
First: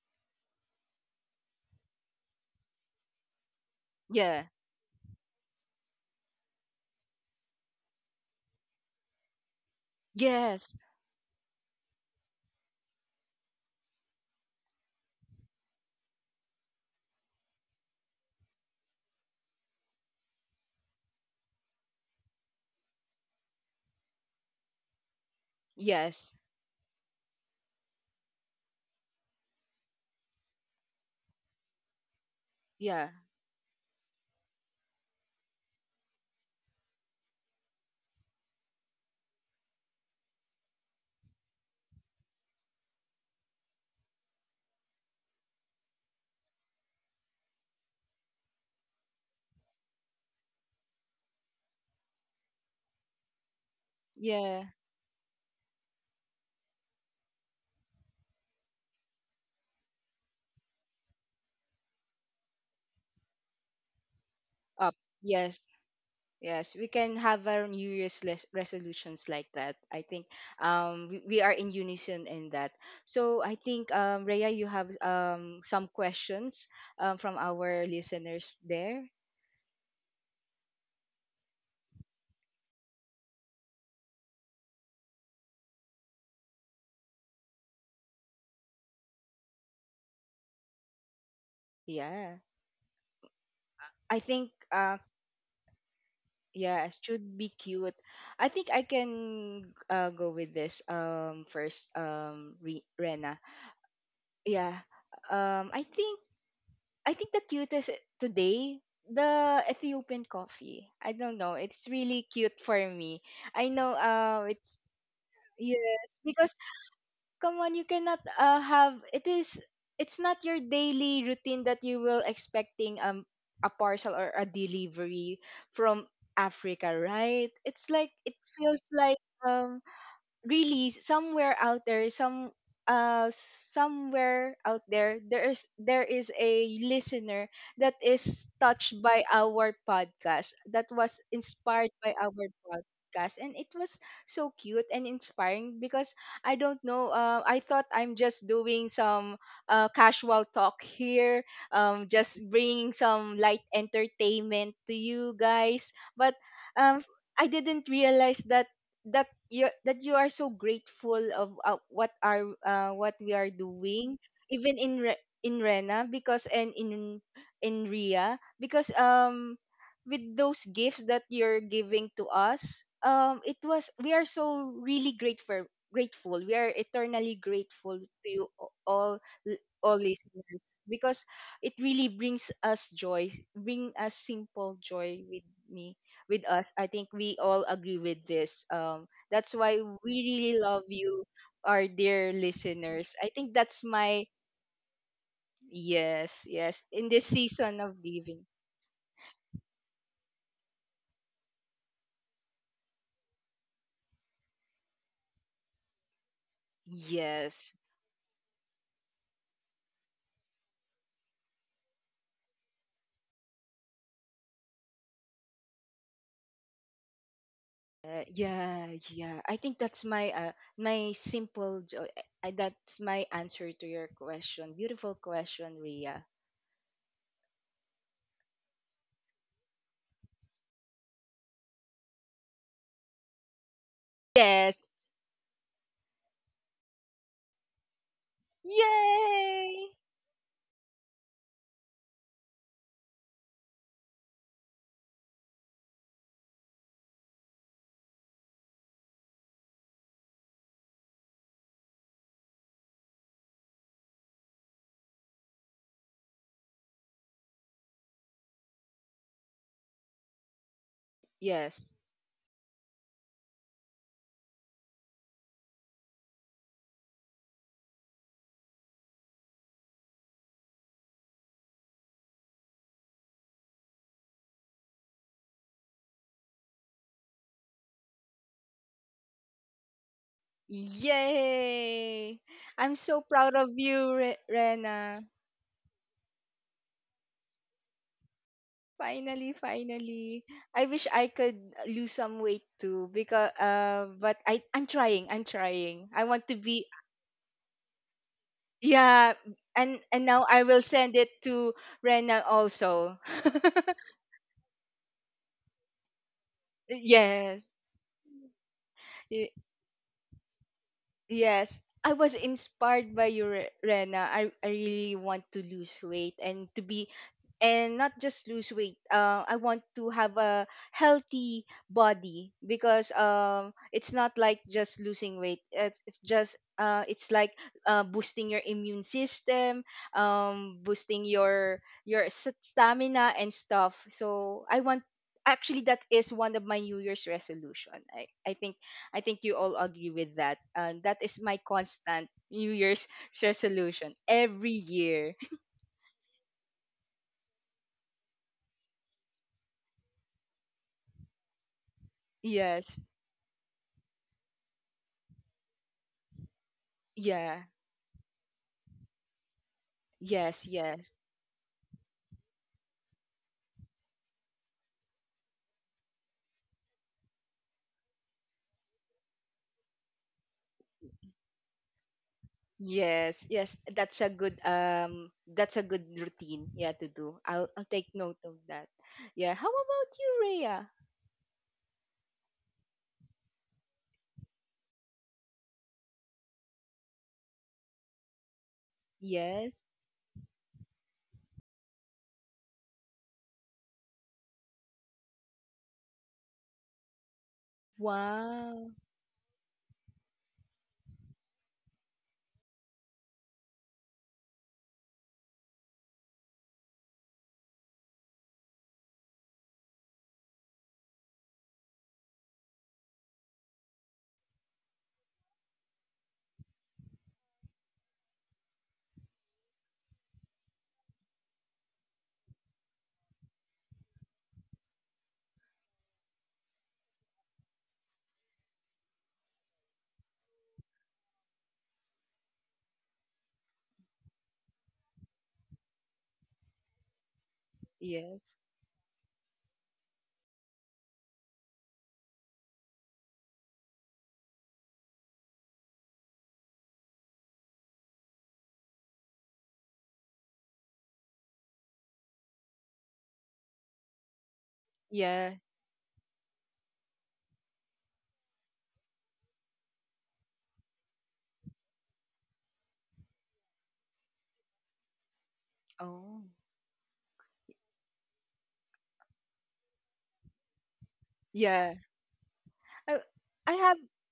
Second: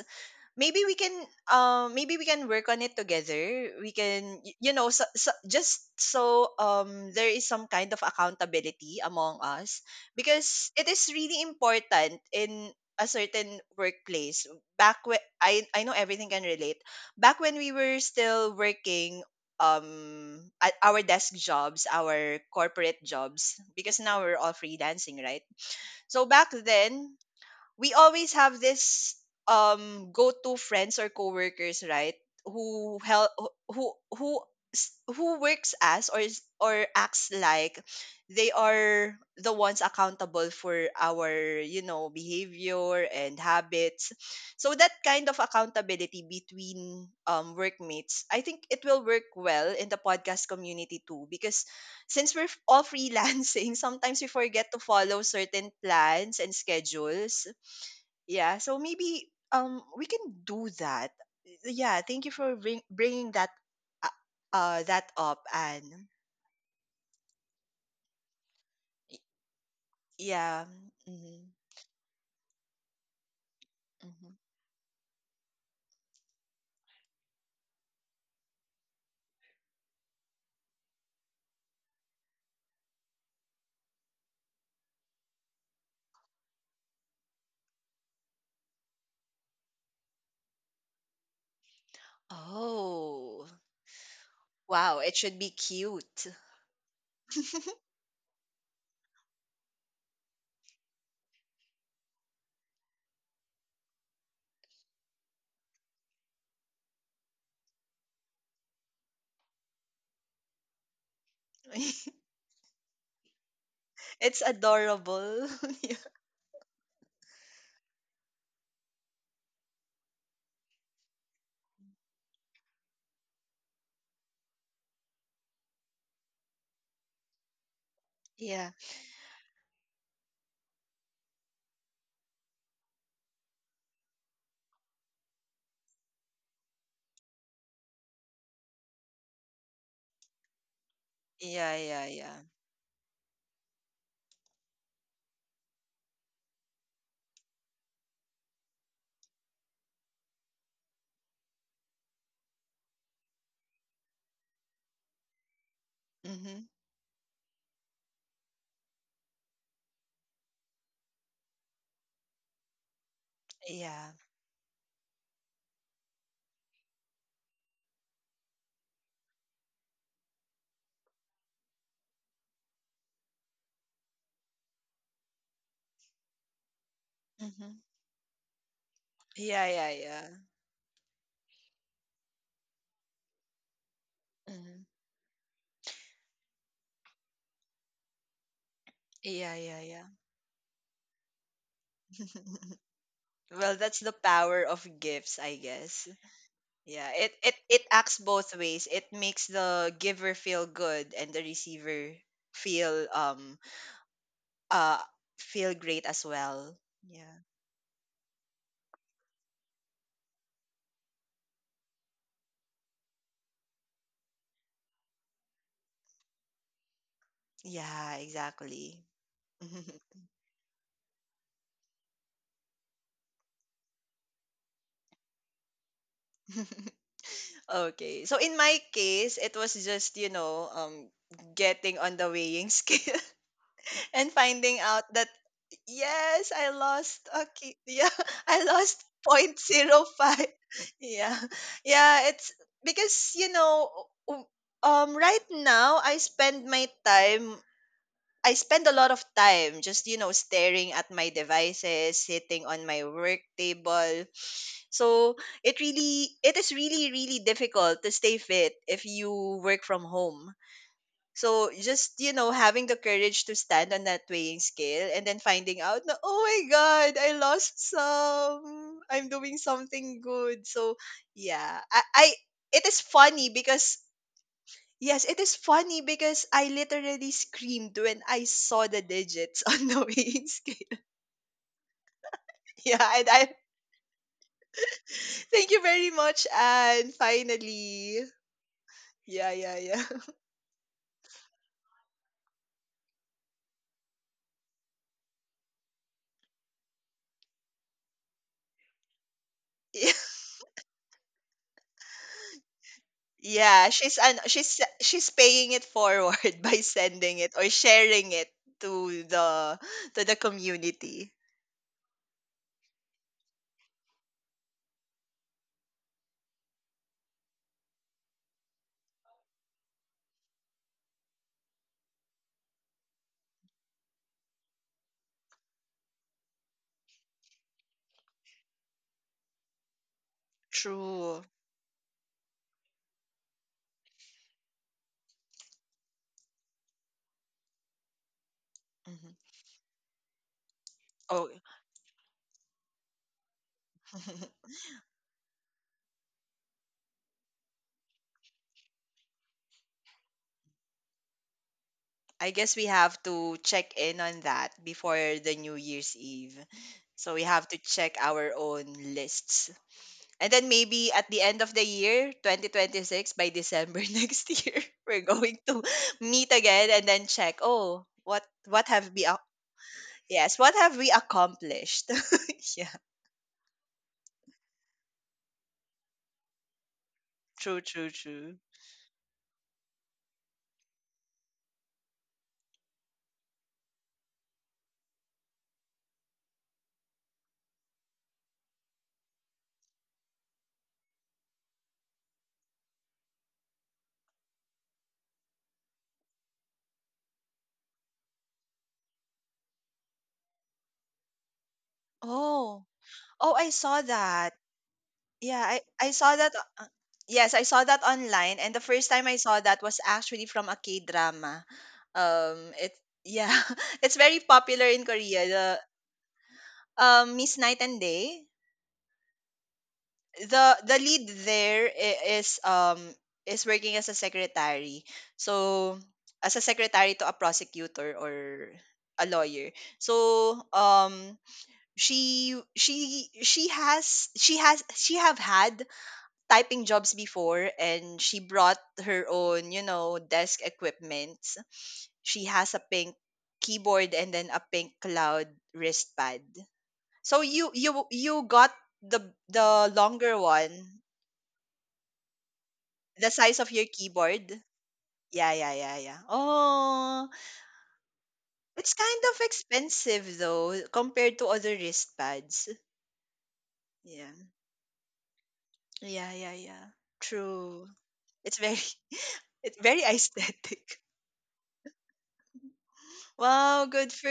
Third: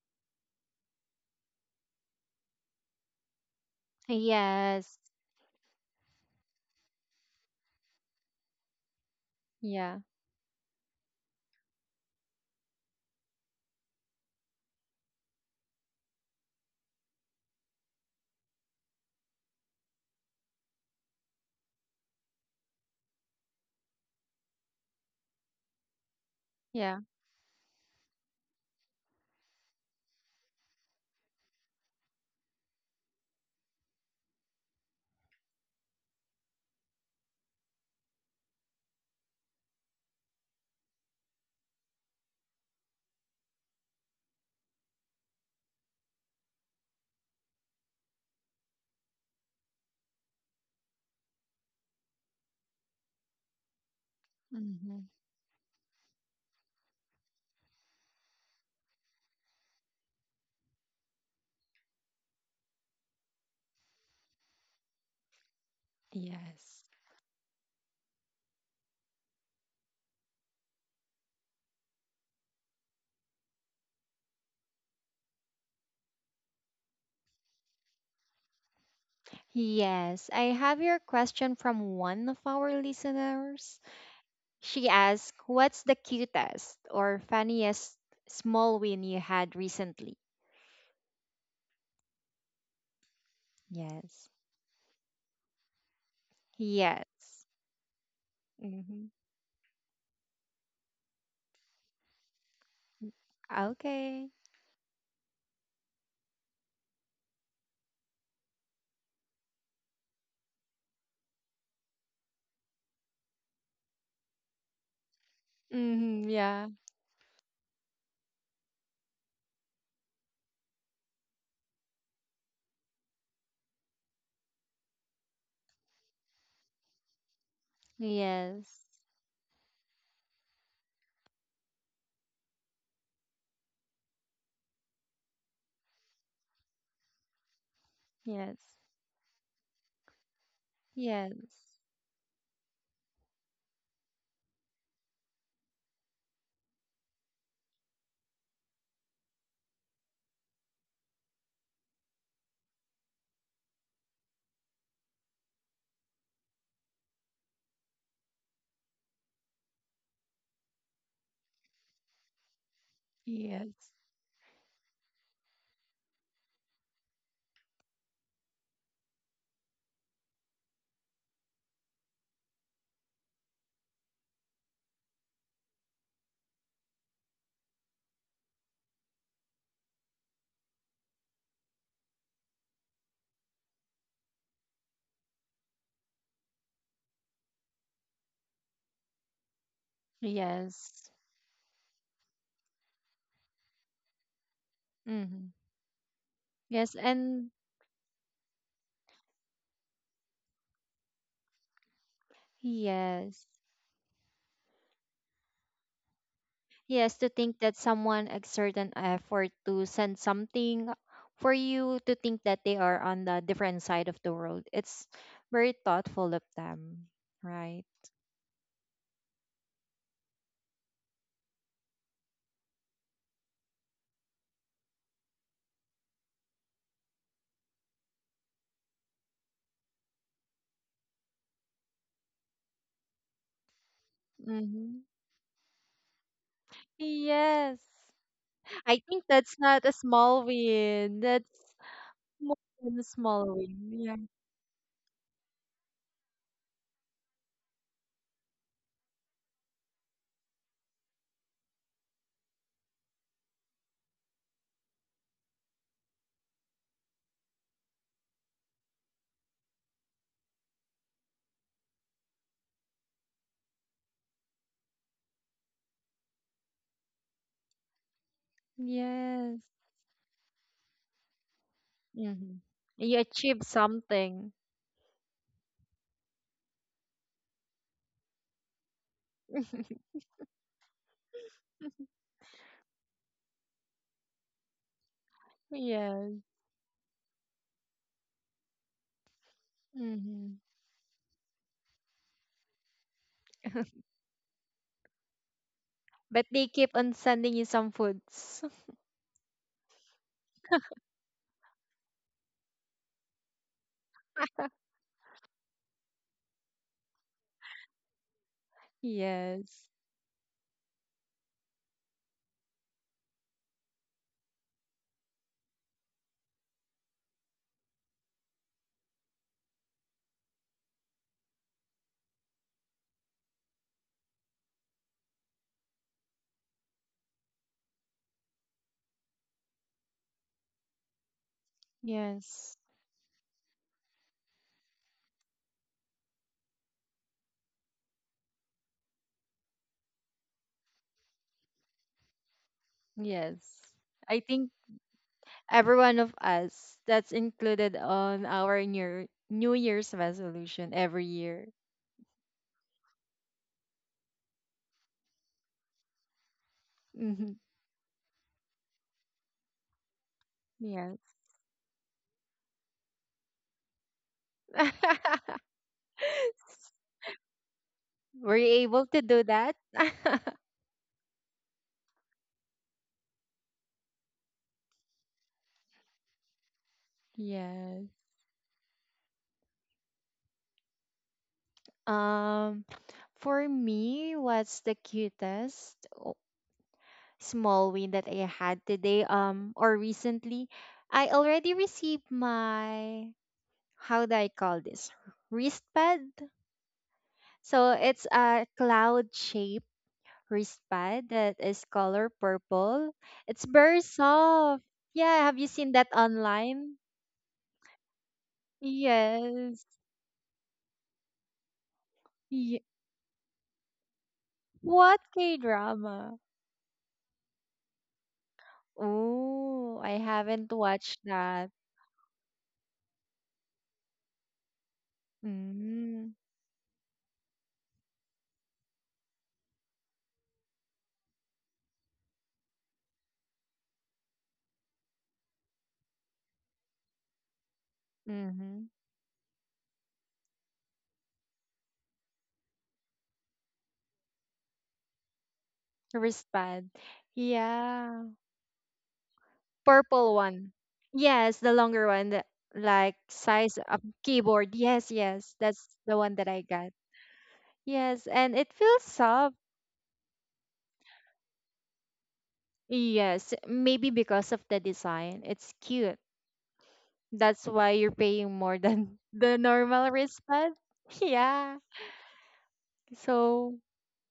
C: Maybe we can um maybe we can work on it together. We can,
B: Yeah,
C: y- you know,
A: Yes.
C: so, so, just so um there is some kind of accountability among us,
A: Yeah.
C: because
B: yes,
C: it is really important in a certain workplace. Back when I I know everything can relate, back when we were still working um at our desk jobs, our corporate jobs, because now we're all freelancing, right? So
B: yes,
C: back
A: yeah
C: then we always have this um go-to friends or coworkers, right? Who
B: yeah,
C: help who who s- Who works as, or is- or acts like, they are the ones accountable for our, you know, behavior and habits. So that kind of accountability between, um, workmates, I think it will work well in the podcast community too, because since we're, f- all freelancing, <laughs> sometimes we
B: yeah,
C: forget to
A: Mm-hmm.
C: follow certain plans and schedules. Yeah, so maybe um we can do that. Yeah, thank you for bring, bringing that uh, uh
B: up,
C: that up.
B: yes.
C: And
B: Yes,
A: Yes.
B: we can have our New Year's les- resolutions like that. I think
C: yeah.
B: um, we, we
C: hmm
B: are in unison in that. So I think, um,
C: hmm
B: Rhea, you have um, some questions um, from our listeners there.
A: Yes, I have your question from one of our listeners. She asked, "What's the cutest or funniest small win you had recently?"
B: Yeah.
C: Oh.
B: I
A: Yes.
B: think,
C: Wow,
B: uh,
C: it should be cute.
B: yeah, it should
A: Yes.
B: be
C: <laughs>
B: cute. I think I
A: Mm-hmm.
B: can uh, go with this um, first, um, Re- Rena.
A: Okay.
B: Yeah. Um, I think I think the cutest eh, today, the Ethiopian coffee. I don't know. It's really cute for me. I know
C: It's
B: uh it's
C: adorable.
B: Yes,
A: Mm-hmm.
B: because
A: Yeah.
B: come on, you cannot uh have it is it's not your daily routine that you will expecting um a parcel or a delivery from Africa, right? It's like it
C: <laughs> Yeah.
B: feels
A: Yes.
C: Yeah,
B: like um, really somewhere out there some uh somewhere out there there is there is a listener that is
A: Yes.
B: touched by our podcast, that was
C: yeah,
A: Yes.
B: inspired
C: yeah.
B: by
C: Yeah.
B: our podcast, and it was so cute and inspiring. Because I don't know, uh, I thought I'm just doing some uh, casual talk here, um just bringing some light entertainment to you guys. But
C: Mm-hmm.
B: um I didn't realize that that you that you are so grateful of uh, what are uh, what we are
A: Yes.
C: Yeah.
B: doing, even in Re- in Rena, because and in in Ria, because um with those gifts that you're giving to us, um it was, we are so really grateful, grateful. We are eternally
C: Mm-hmm.
B: grateful to you, a- all l-
C: Yeah, yeah,
B: all
C: yeah.
B: listeners, because it really brings us joy, bring us simple
C: Mm-hmm.
B: joy with me, with us. I think we all agree with this, um that's
C: Yeah,
B: why
C: yeah, yeah.
B: we really love
A: Yes.
B: you, our dear listeners. I
C: <laughs>
B: think
C: Well,
B: that's
C: that's the
B: my...
C: power of gifts,
A: Mm-hmm.
C: I guess.
B: Yes, yes.
A: Yes.
B: In
C: Yeah,
B: this
C: it
A: And
C: it
B: season
C: it
B: of
C: acts
B: living,
C: both ways. It makes the giver feel good and the receiver feel
A: yes.
C: um uh feel great as well.
A: Yes, to
C: Yeah.
A: think
B: yes,
A: that someone exert an effort to send something for you, to think that they are on the different side of the world. It's very thoughtful of them, right?
C: Yeah,
B: uh, yeah,
C: exactly.
B: yeah. I think that's
C: <laughs>
B: my uh, my simple joy. I, that's my answer to your question. Beautiful question, Ria.
C: Okay. So in my case, it was just, you know, um getting on the weighing <laughs> scale, and finding
B: Yes,
A: Mm-hmm.
C: out that, yes, I lost a okay,
A: Yes.
C: <laughs> yeah, I lost
A: I think
C: point
A: that's not
B: yay,
A: a
C: zero
A: small
C: five. <laughs>
A: win.
C: yeah
A: That's
C: yeah it's
A: more than a
C: because you
A: small
C: know
A: win. Yeah.
C: w- um right now I spend my time, i spend a lot of time just, you know, staring at my devices, sitting on my work table. So it really, it is really really difficult to stay fit if you work from home. So
B: yes,
C: just, you know, having the courage to stand on that weighing scale and then finding out na, oh my god, I lost some, I'm doing
A: Yes.
C: something good. So yeah, I, I
A: Mm-hmm.
C: it is
A: You
C: funny
A: achieve
C: because,
A: something.
C: yes, it is funny because I literally screamed when I saw the digits <laughs> on the
A: <laughs>
C: weighing scale.
B: yay. I'm
C: Yeah,
B: so
C: and I,
B: proud of you, Re- Rena.
C: thank you very
A: Yes.
C: much, and finally, yeah,
B: Finally,
C: yeah, yeah.
B: finally.
A: Mm-hmm.
B: I wish I could lose some weight too, because uh but I I'm trying. I'm trying. I
A: But
B: want to
A: they
B: be...
A: keep on sending you some foods. <laughs>
B: Yeah, and and
C: <laughs>
B: now I will send it to Rena also. <laughs>
C: Yeah, she's an she's she's paying it forward <laughs> by sending it or
B: Yes.
C: sharing it to
B: y-
C: the,
A: Yes.
C: to the community.
B: Yes. I was inspired by you, Re- Rena. I, I really want to lose weight and to be, and not just lose weight. Uh, I want to have a healthy body, because um, it's not like just losing weight. It's, it's just uh, it's like uh, boosting your immune system, um, boosting
C: True.
B: your your s-
A: Yes.
B: stamina and stuff. So I want, actually, that is one of my New Year's resolution. I, I think I
C: Mhm.
B: think you all agree with that. Uh, that is
C: Oh,
B: my constant New Year's <laughs>
A: Yes.
B: resolution
A: I
C: <laughs>
A: think
B: every year. <laughs>
A: every one of us that's included on our new New Year's resolution every year.
C: I guess we
B: Yes.
C: have to check in on that before the New Year's Eve. So we
A: hmm
B: Yeah.
C: have to check our own lists. And
B: Yes,
C: then maybe
B: yes.
C: at
A: Yes.
C: the end of the year, twenty twenty-six, by December <laughs> next year, we're going
A: <laughs>
C: to meet again and then check, oh, what
A: Were you
C: what
A: able
C: have
A: to
C: we,
A: do that?
C: yes,
A: <laughs>
C: what have we accomplished? <laughs> Yeah,
B: Yes, yes. That's a good um that's a good routine, yeah, to do. I'll
C: true,
B: I'll take
C: true,
A: Yes.
B: note of
C: true.
B: that. Yeah. How about you, Rhea?
A: Um, for me, what's the cutest o- small win that I had today, um,
B: Yes.
A: or recently? I already received my, how do I call this? Wrist pad? So it's a
B: Wow.
A: cloud shaped wristband that is color
C: Oh,
A: purple.
C: oh,
A: It's
C: I saw
A: very
C: that.
A: soft. Yeah, have
C: Yeah,
A: you
C: I,
A: seen that
C: I saw that. Uh,
A: online?
C: yes, I saw that online, and the first time I saw that
A: Yes.
C: was actually from a K drama. Um,
A: Ye-
C: it yeah, <laughs> it's very popular in
A: What
C: Korea.
A: K
C: The
A: drama?
C: um Miss Night and Day.
A: Oh, I haven't
C: The the
A: watched
C: lead
A: that.
C: there i- is um is working as a secretary. So
A: Mm.
C: as a secretary to a prosecutor or a lawyer. So um she she she has she has she have had typing jobs before, and she
B: Yes.
C: brought
A: Mm-hmm.
C: her own, you know, desk equipment. She has a pink keyboard and then a pink cloud wristpad.
A: Wristband.
C: So you you
A: Yeah.
C: you got the the
A: Purple
C: longer
A: one.
C: one,
A: Yes, the longer one, the, like,
C: the size of
A: size
C: your
A: of
C: keyboard.
A: keyboard. Yes,
C: Yeah,
B: Yeah.
A: yes.
C: yeah,
A: That's
C: yeah,
A: the
C: yeah.
A: one that I got.
C: Oh,
A: Yes, and it
C: it's
A: feels
C: kind of
A: soft.
C: expensive though compared to other wristpads.
A: Yes, maybe
C: Yeah,
A: because of the design. It's cute.
C: yeah,
B: Oh.
C: yeah, yeah.
A: That's
C: True.
A: why you're paying
C: It's
A: more
C: very
A: than <laughs> the
C: <laughs> it's very
A: normal wristband.
C: aesthetic. <laughs>
A: <laughs> Yeah.
B: Yeah. I I
A: So,
C: Wow,
B: have
C: good for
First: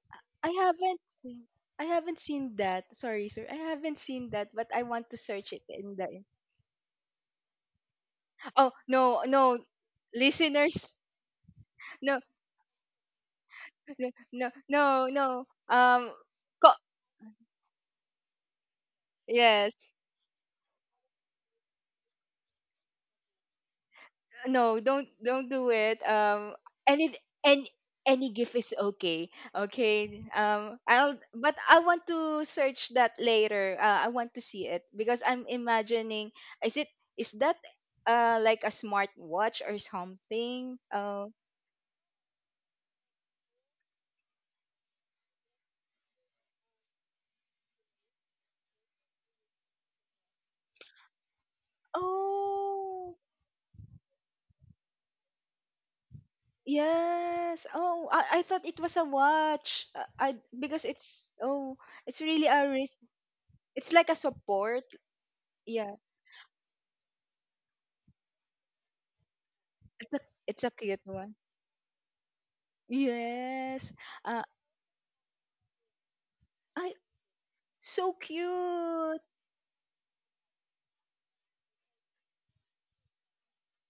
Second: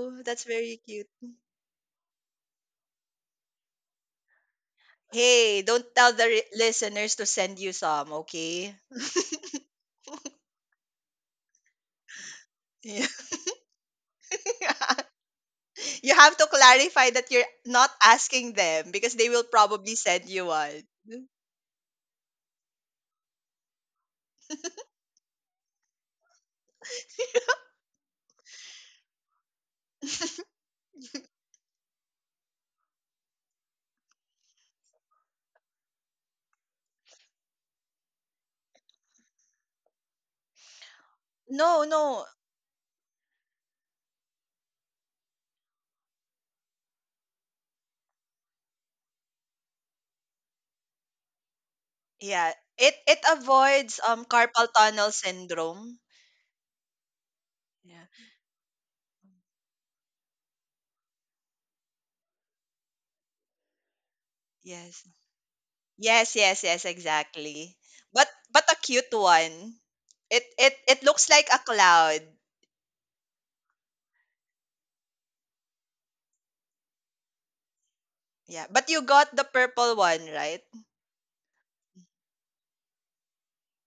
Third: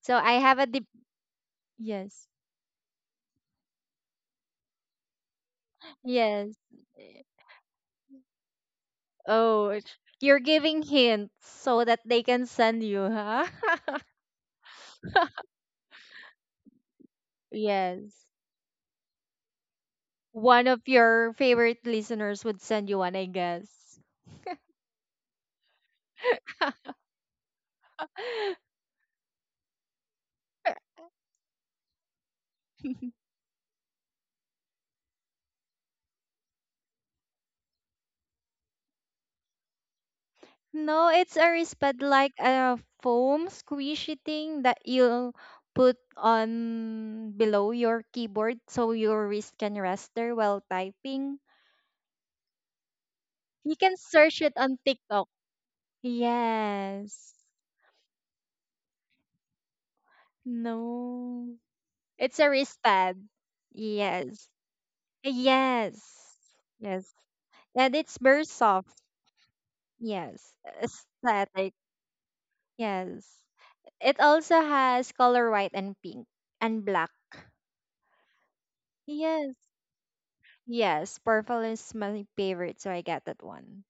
A: so I
C: That's
B: I
A: have a
C: very
A: dip.
B: haven't
C: cute.
B: seen, I haven't
A: Yes.
B: seen that. Sorry, sir. I haven't seen that, but I want to search
C: Hey,
B: it
C: don't
B: in
C: tell
B: the...
C: the re-
A: Yes.
C: listeners
A: Eh,
C: to send you some,
B: Oh,
C: okay?
B: no, no.
A: Oh, it's- you're giving
B: Listeners.
A: hints so that
B: <laughs> No,
A: they can send you,
C: Yeah.
A: huh? <laughs>
B: no, no, no, no.
C: <laughs>
B: Um
C: You have to
B: co-
C: clarify that you're not
A: Yes.
C: asking them because they will
B: yes.
C: probably send you
A: One
C: one.
A: of
C: <laughs>
A: your favorite listeners would send you one, I guess.
B: No, don't don't do it, um any, and any gift is
A: <laughs>
B: okay. Okay, um i'll but I want to search that later. uh, I want to see it because I'm imagining, is it, is that uh like a smart watch or something?
A: No,
B: Uh,
A: it's a
C: No,
A: wristband,
C: no.
A: like a foam squishy thing that you put on below your keyboard so your wrist can rest there while typing.
C: Yeah. It
B: oh,
C: it
A: You can
C: avoids um
A: search it
C: carpal
A: on
C: tunnel
A: TikTok.
C: syndrome.
A: Yes.
B: yes. Oh,
C: Yeah.
B: I, I thought it was a watch. Uh, I Because it's,
A: No.
B: oh, it's
A: It's
B: really
A: a
B: a wrist,
A: wristband.
B: it's like a
A: Yes.
B: support.
C: Yes.
B: Yeah,
A: Yes.
C: Yes, yes, yes,
A: Yes.
C: exactly.
A: And it's
C: But
A: very
C: but a
A: soft.
C: cute one.
B: it's a
A: Yes.
C: It
B: it's a
C: it
B: cute
C: it looks
B: one.
C: like a
A: Aesthetic.
C: cloud.
A: Yes.
B: Yes.
A: It
B: Uh,
A: also has color white and pink and
B: I
A: black.
B: so
C: Yeah, but you
B: cute.
C: got the
A: Yes.
C: purple one, right?
A: Yes, purple is my favorite, so I get that one.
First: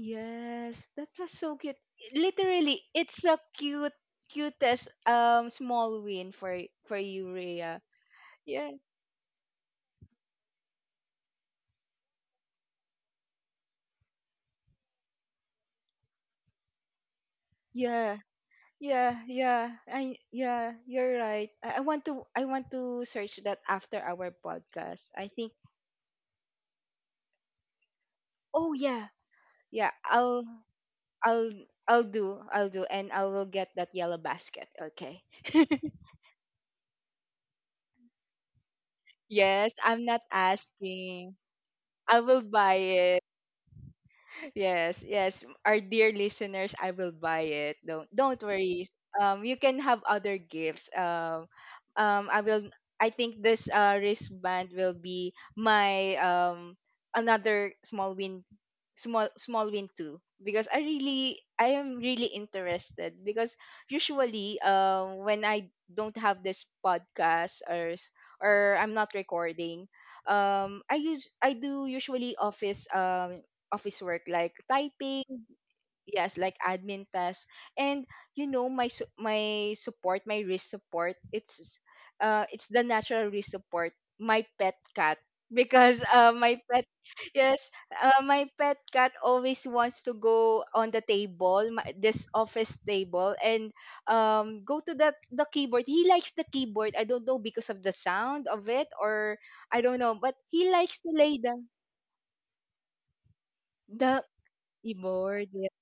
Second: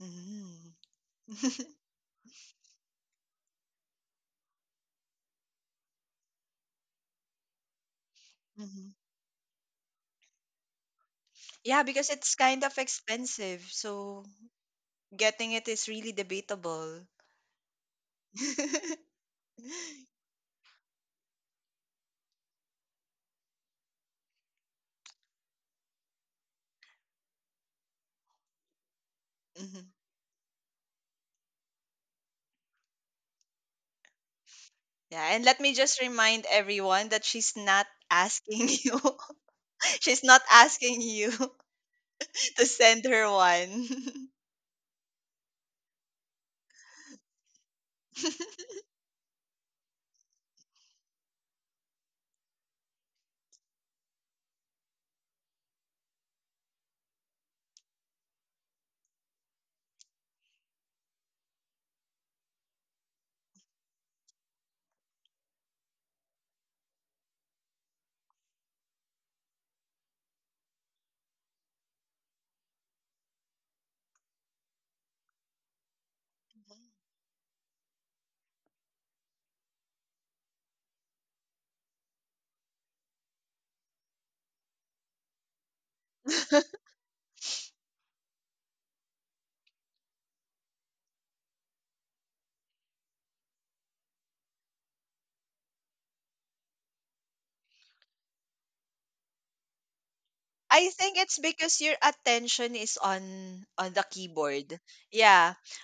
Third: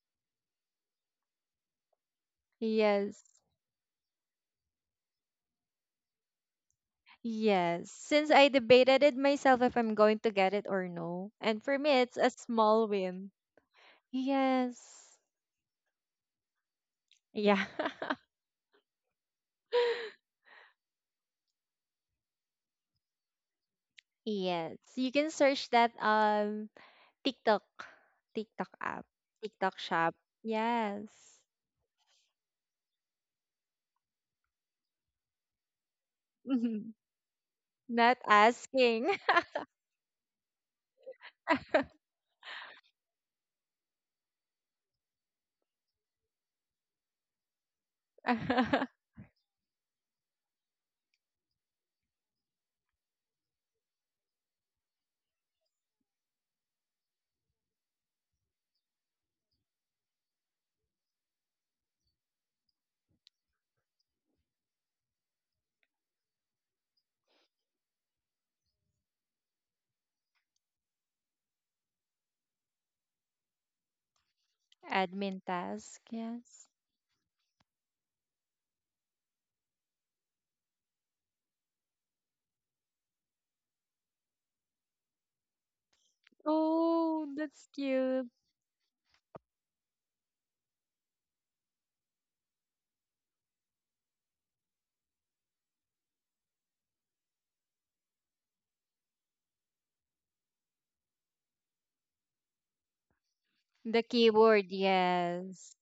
C: Mm.
B: that was so
C: <laughs>
B: cute. Literally, it's a
A: Yes.
B: cute, cutest um small win for for you, Rhea.
A: Yes. Since I
B: Yeah,
C: Mhm.
A: debated it myself if I'm going to get it or no. And for
C: Yeah,
A: me,
C: because
A: it's a
C: it's kind of
A: small win.
C: expensive, so
A: Yes.
C: getting it is really debatable.
A: Yeah.
B: yeah,
C: <laughs>
B: yeah, yeah. I
A: <laughs>
B: yeah, you're right. I, I want to, I want to search that after our
A: Yes.
B: podcast,
A: You
B: I
A: can
B: think.
A: search that um TikTok. TikTok
B: Oh
A: app.
B: yeah,
A: TikTok
C: Mhm.
B: yeah.
A: shop.
B: I'll
A: Yes.
B: I'll I'll do, I'll do, and I will get that yellow basket.
C: Yeah,
B: Okay.
C: and let
B: <laughs>
C: me just remind
A: <laughs>
C: everyone that she's not
A: Not
C: asking <laughs> you.
A: asking.
B: Yes, I'm
C: She's
B: not
C: not asking you
B: asking. I will
C: <laughs> to
B: buy
C: send
B: it.
C: her one.
B: Yes, yes. Our dear listeners, I will buy it. Don't don't
C: <laughs>
B: worry.
A: <laughs>
B: Um, you can have other gifts. Um, um, I will. I think this uh wristband will be my um another small win, small small win too. Because I really, I am really interested. Because usually, um, when I don't have this podcast or s- or I'm not recording, um, I use I do usually office um office work like typing.
A: Admin task,
B: Yes, like
A: yes.
B: admin tasks. And you know, my su- my support my risk support, it's uh it's the natural risk support, my pet cat. <laughs> Because uh my pet,
A: Oh, that's
B: yes. Uh,
A: cute.
B: my pet cat always wants to go on the table, my, this office table, and um go to the the keyboard. He likes the keyboard, I don't know, because of the sound of it or I don't know, but he
C: I
B: likes to
C: think it's
B: lay down
C: because your attention is on on the
A: The
B: the
A: keyword,
C: keyboard.
B: keyboard.
C: Yeah.
A: yes.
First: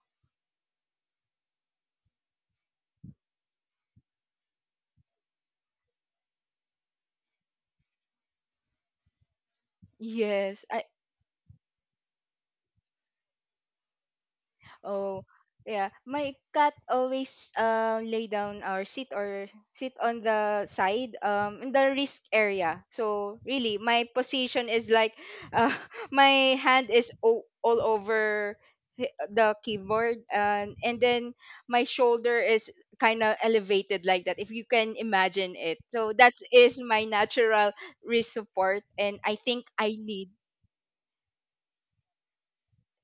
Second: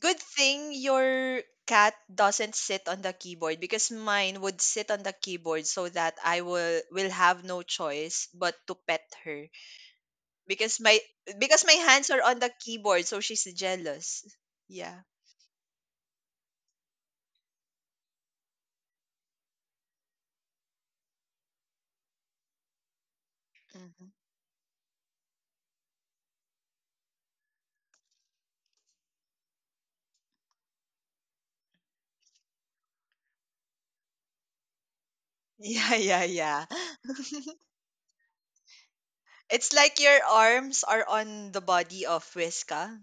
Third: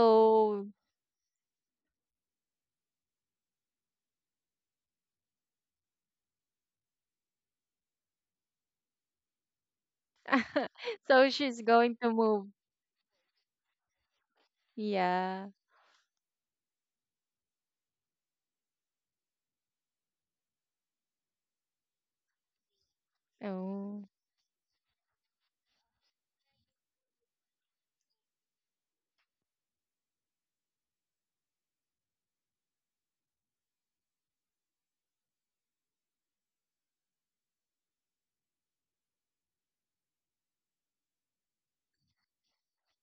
C: Good thing your cat doesn't sit on the keyboard, because mine would sit on the keyboard so that I will will have no choice but to pet her,
B: Yes,
C: because
B: I...
C: my,
A: <laughs> so she's
C: because my
A: going
C: hands
A: to
C: are on
A: move.
C: the keyboard so she's jealous. Yeah.
B: Oh
A: Yeah.
B: yeah. My cat always um lay down or sit, or sit on the side um in the risk area. So really, my
A: Oh.
C: Mhm. <laughs>
B: position is like <laughs> uh, my hand is o- all over hi- the keyboard, and and then my shoulder is kind of elevated like that, if you can imagine it.
C: Yeah,
B: So
C: yeah,
B: that
C: yeah.
B: is my natural wrist support, and I think
C: It's
B: I
C: like your
B: need...
C: arms are on the body of Whiska.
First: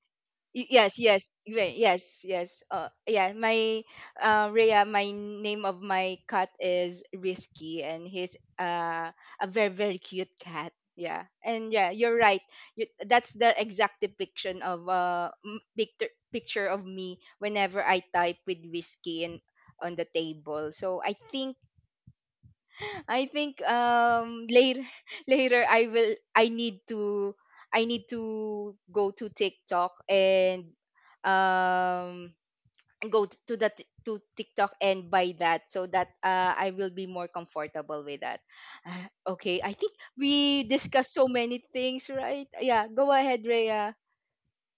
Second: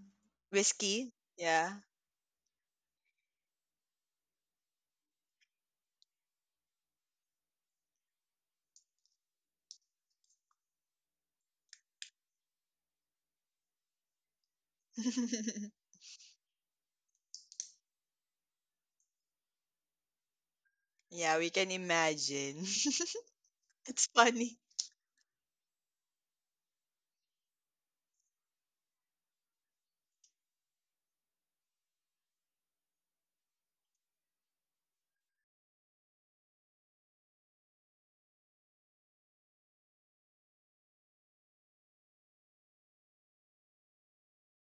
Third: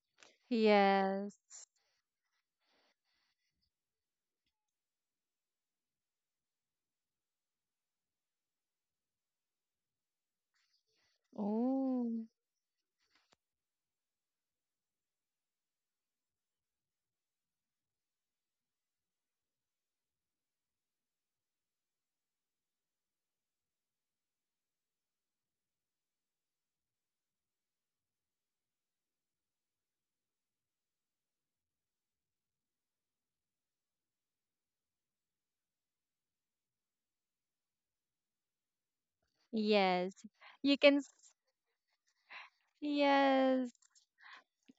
B: Y- yes
C: Whiskey.
B: yes
A: Yes.
B: ye-
C: Yeah.
B: yes yes, uh yeah, my, uh Rhea, my name of my cat is Risky, and he's uh a very very cute cat. Yeah, and yeah, you're
A: Oh.
B: right. You, that's the exact depiction of uh m-
C: <laughs>
B: picture picture of me whenever I type, with whiskey and on the table. So I
C: Yeah, we
B: think,
C: can imagine. <laughs>
B: I think
C: It's
B: um
C: funny.
B: later <laughs> later I will, I need to, I need to go to TikTok and um go t- to that, to TikTok, and buy that so that uh, I will be more comfortable with that. Ah, okay, I think
A: Yes.
B: we
A: You can.
B: discussed
A: s-
B: so many things, right? Yeah, go ahead,
A: Yes.
B: Rhea.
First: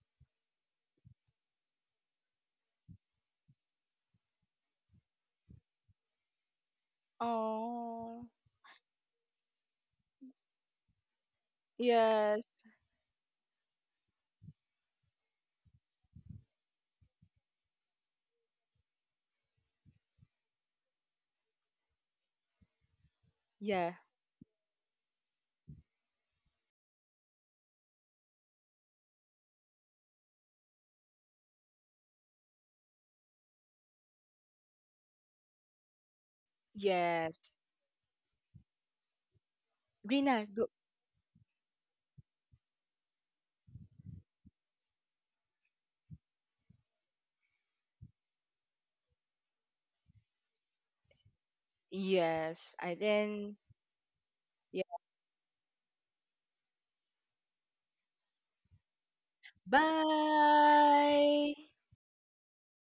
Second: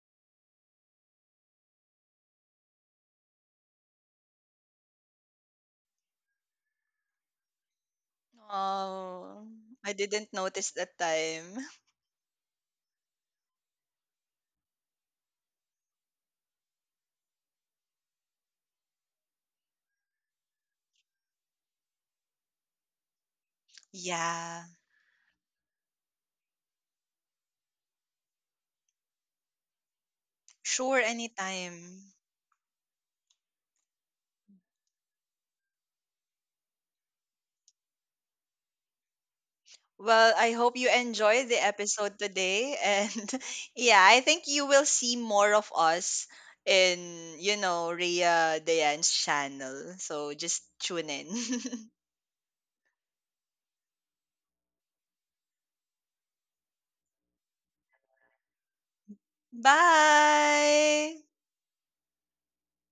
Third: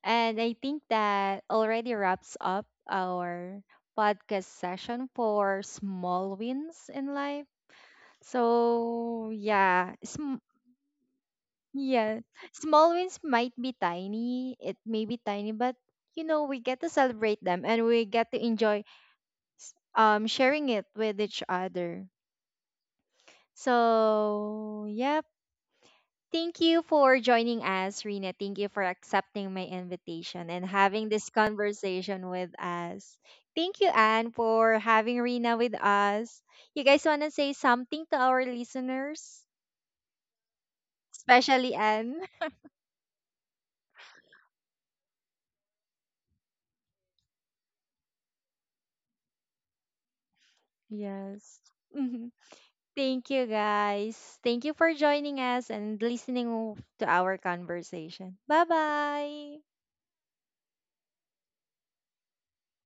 A: And I think that already wraps up our podcast session for small wins in life.
B: Oh,
A: So,
C: Oh, I
A: yeah,
C: didn't
A: sm
C: notice that time.
A: Yeah.
B: yes.
A: Small wins might be tiny. It may be tiny, but, you know, we get to celebrate them and we get to enjoy um sharing it with each other.
B: Yeah.
C: Yeah,
A: So, yep. Thank you for joining us, Rina. Thank you for accepting my invitation and
C: sure,
A: having this
C: anytime.
A: conversation with us. Thank you, Anne, for having Rina with us. You guys want to say
B: Yes.
A: something to our listeners,
C: Well,
B: Rina,
C: I
B: go.
C: hope you enjoyed the
A: especially
C: episode
A: Anne? <laughs>
C: today. And <laughs> yeah, I think you will see more of us in, you know, Rhea Dayan's channel. So just tune in.
A: Yes.
C: <laughs>
A: Mhm.
B: Yes. And
A: Thank you,
B: then...
A: guys. Thank you for joining us and listening to our conversation. Bye bye.
C: Bye.
B: Bye.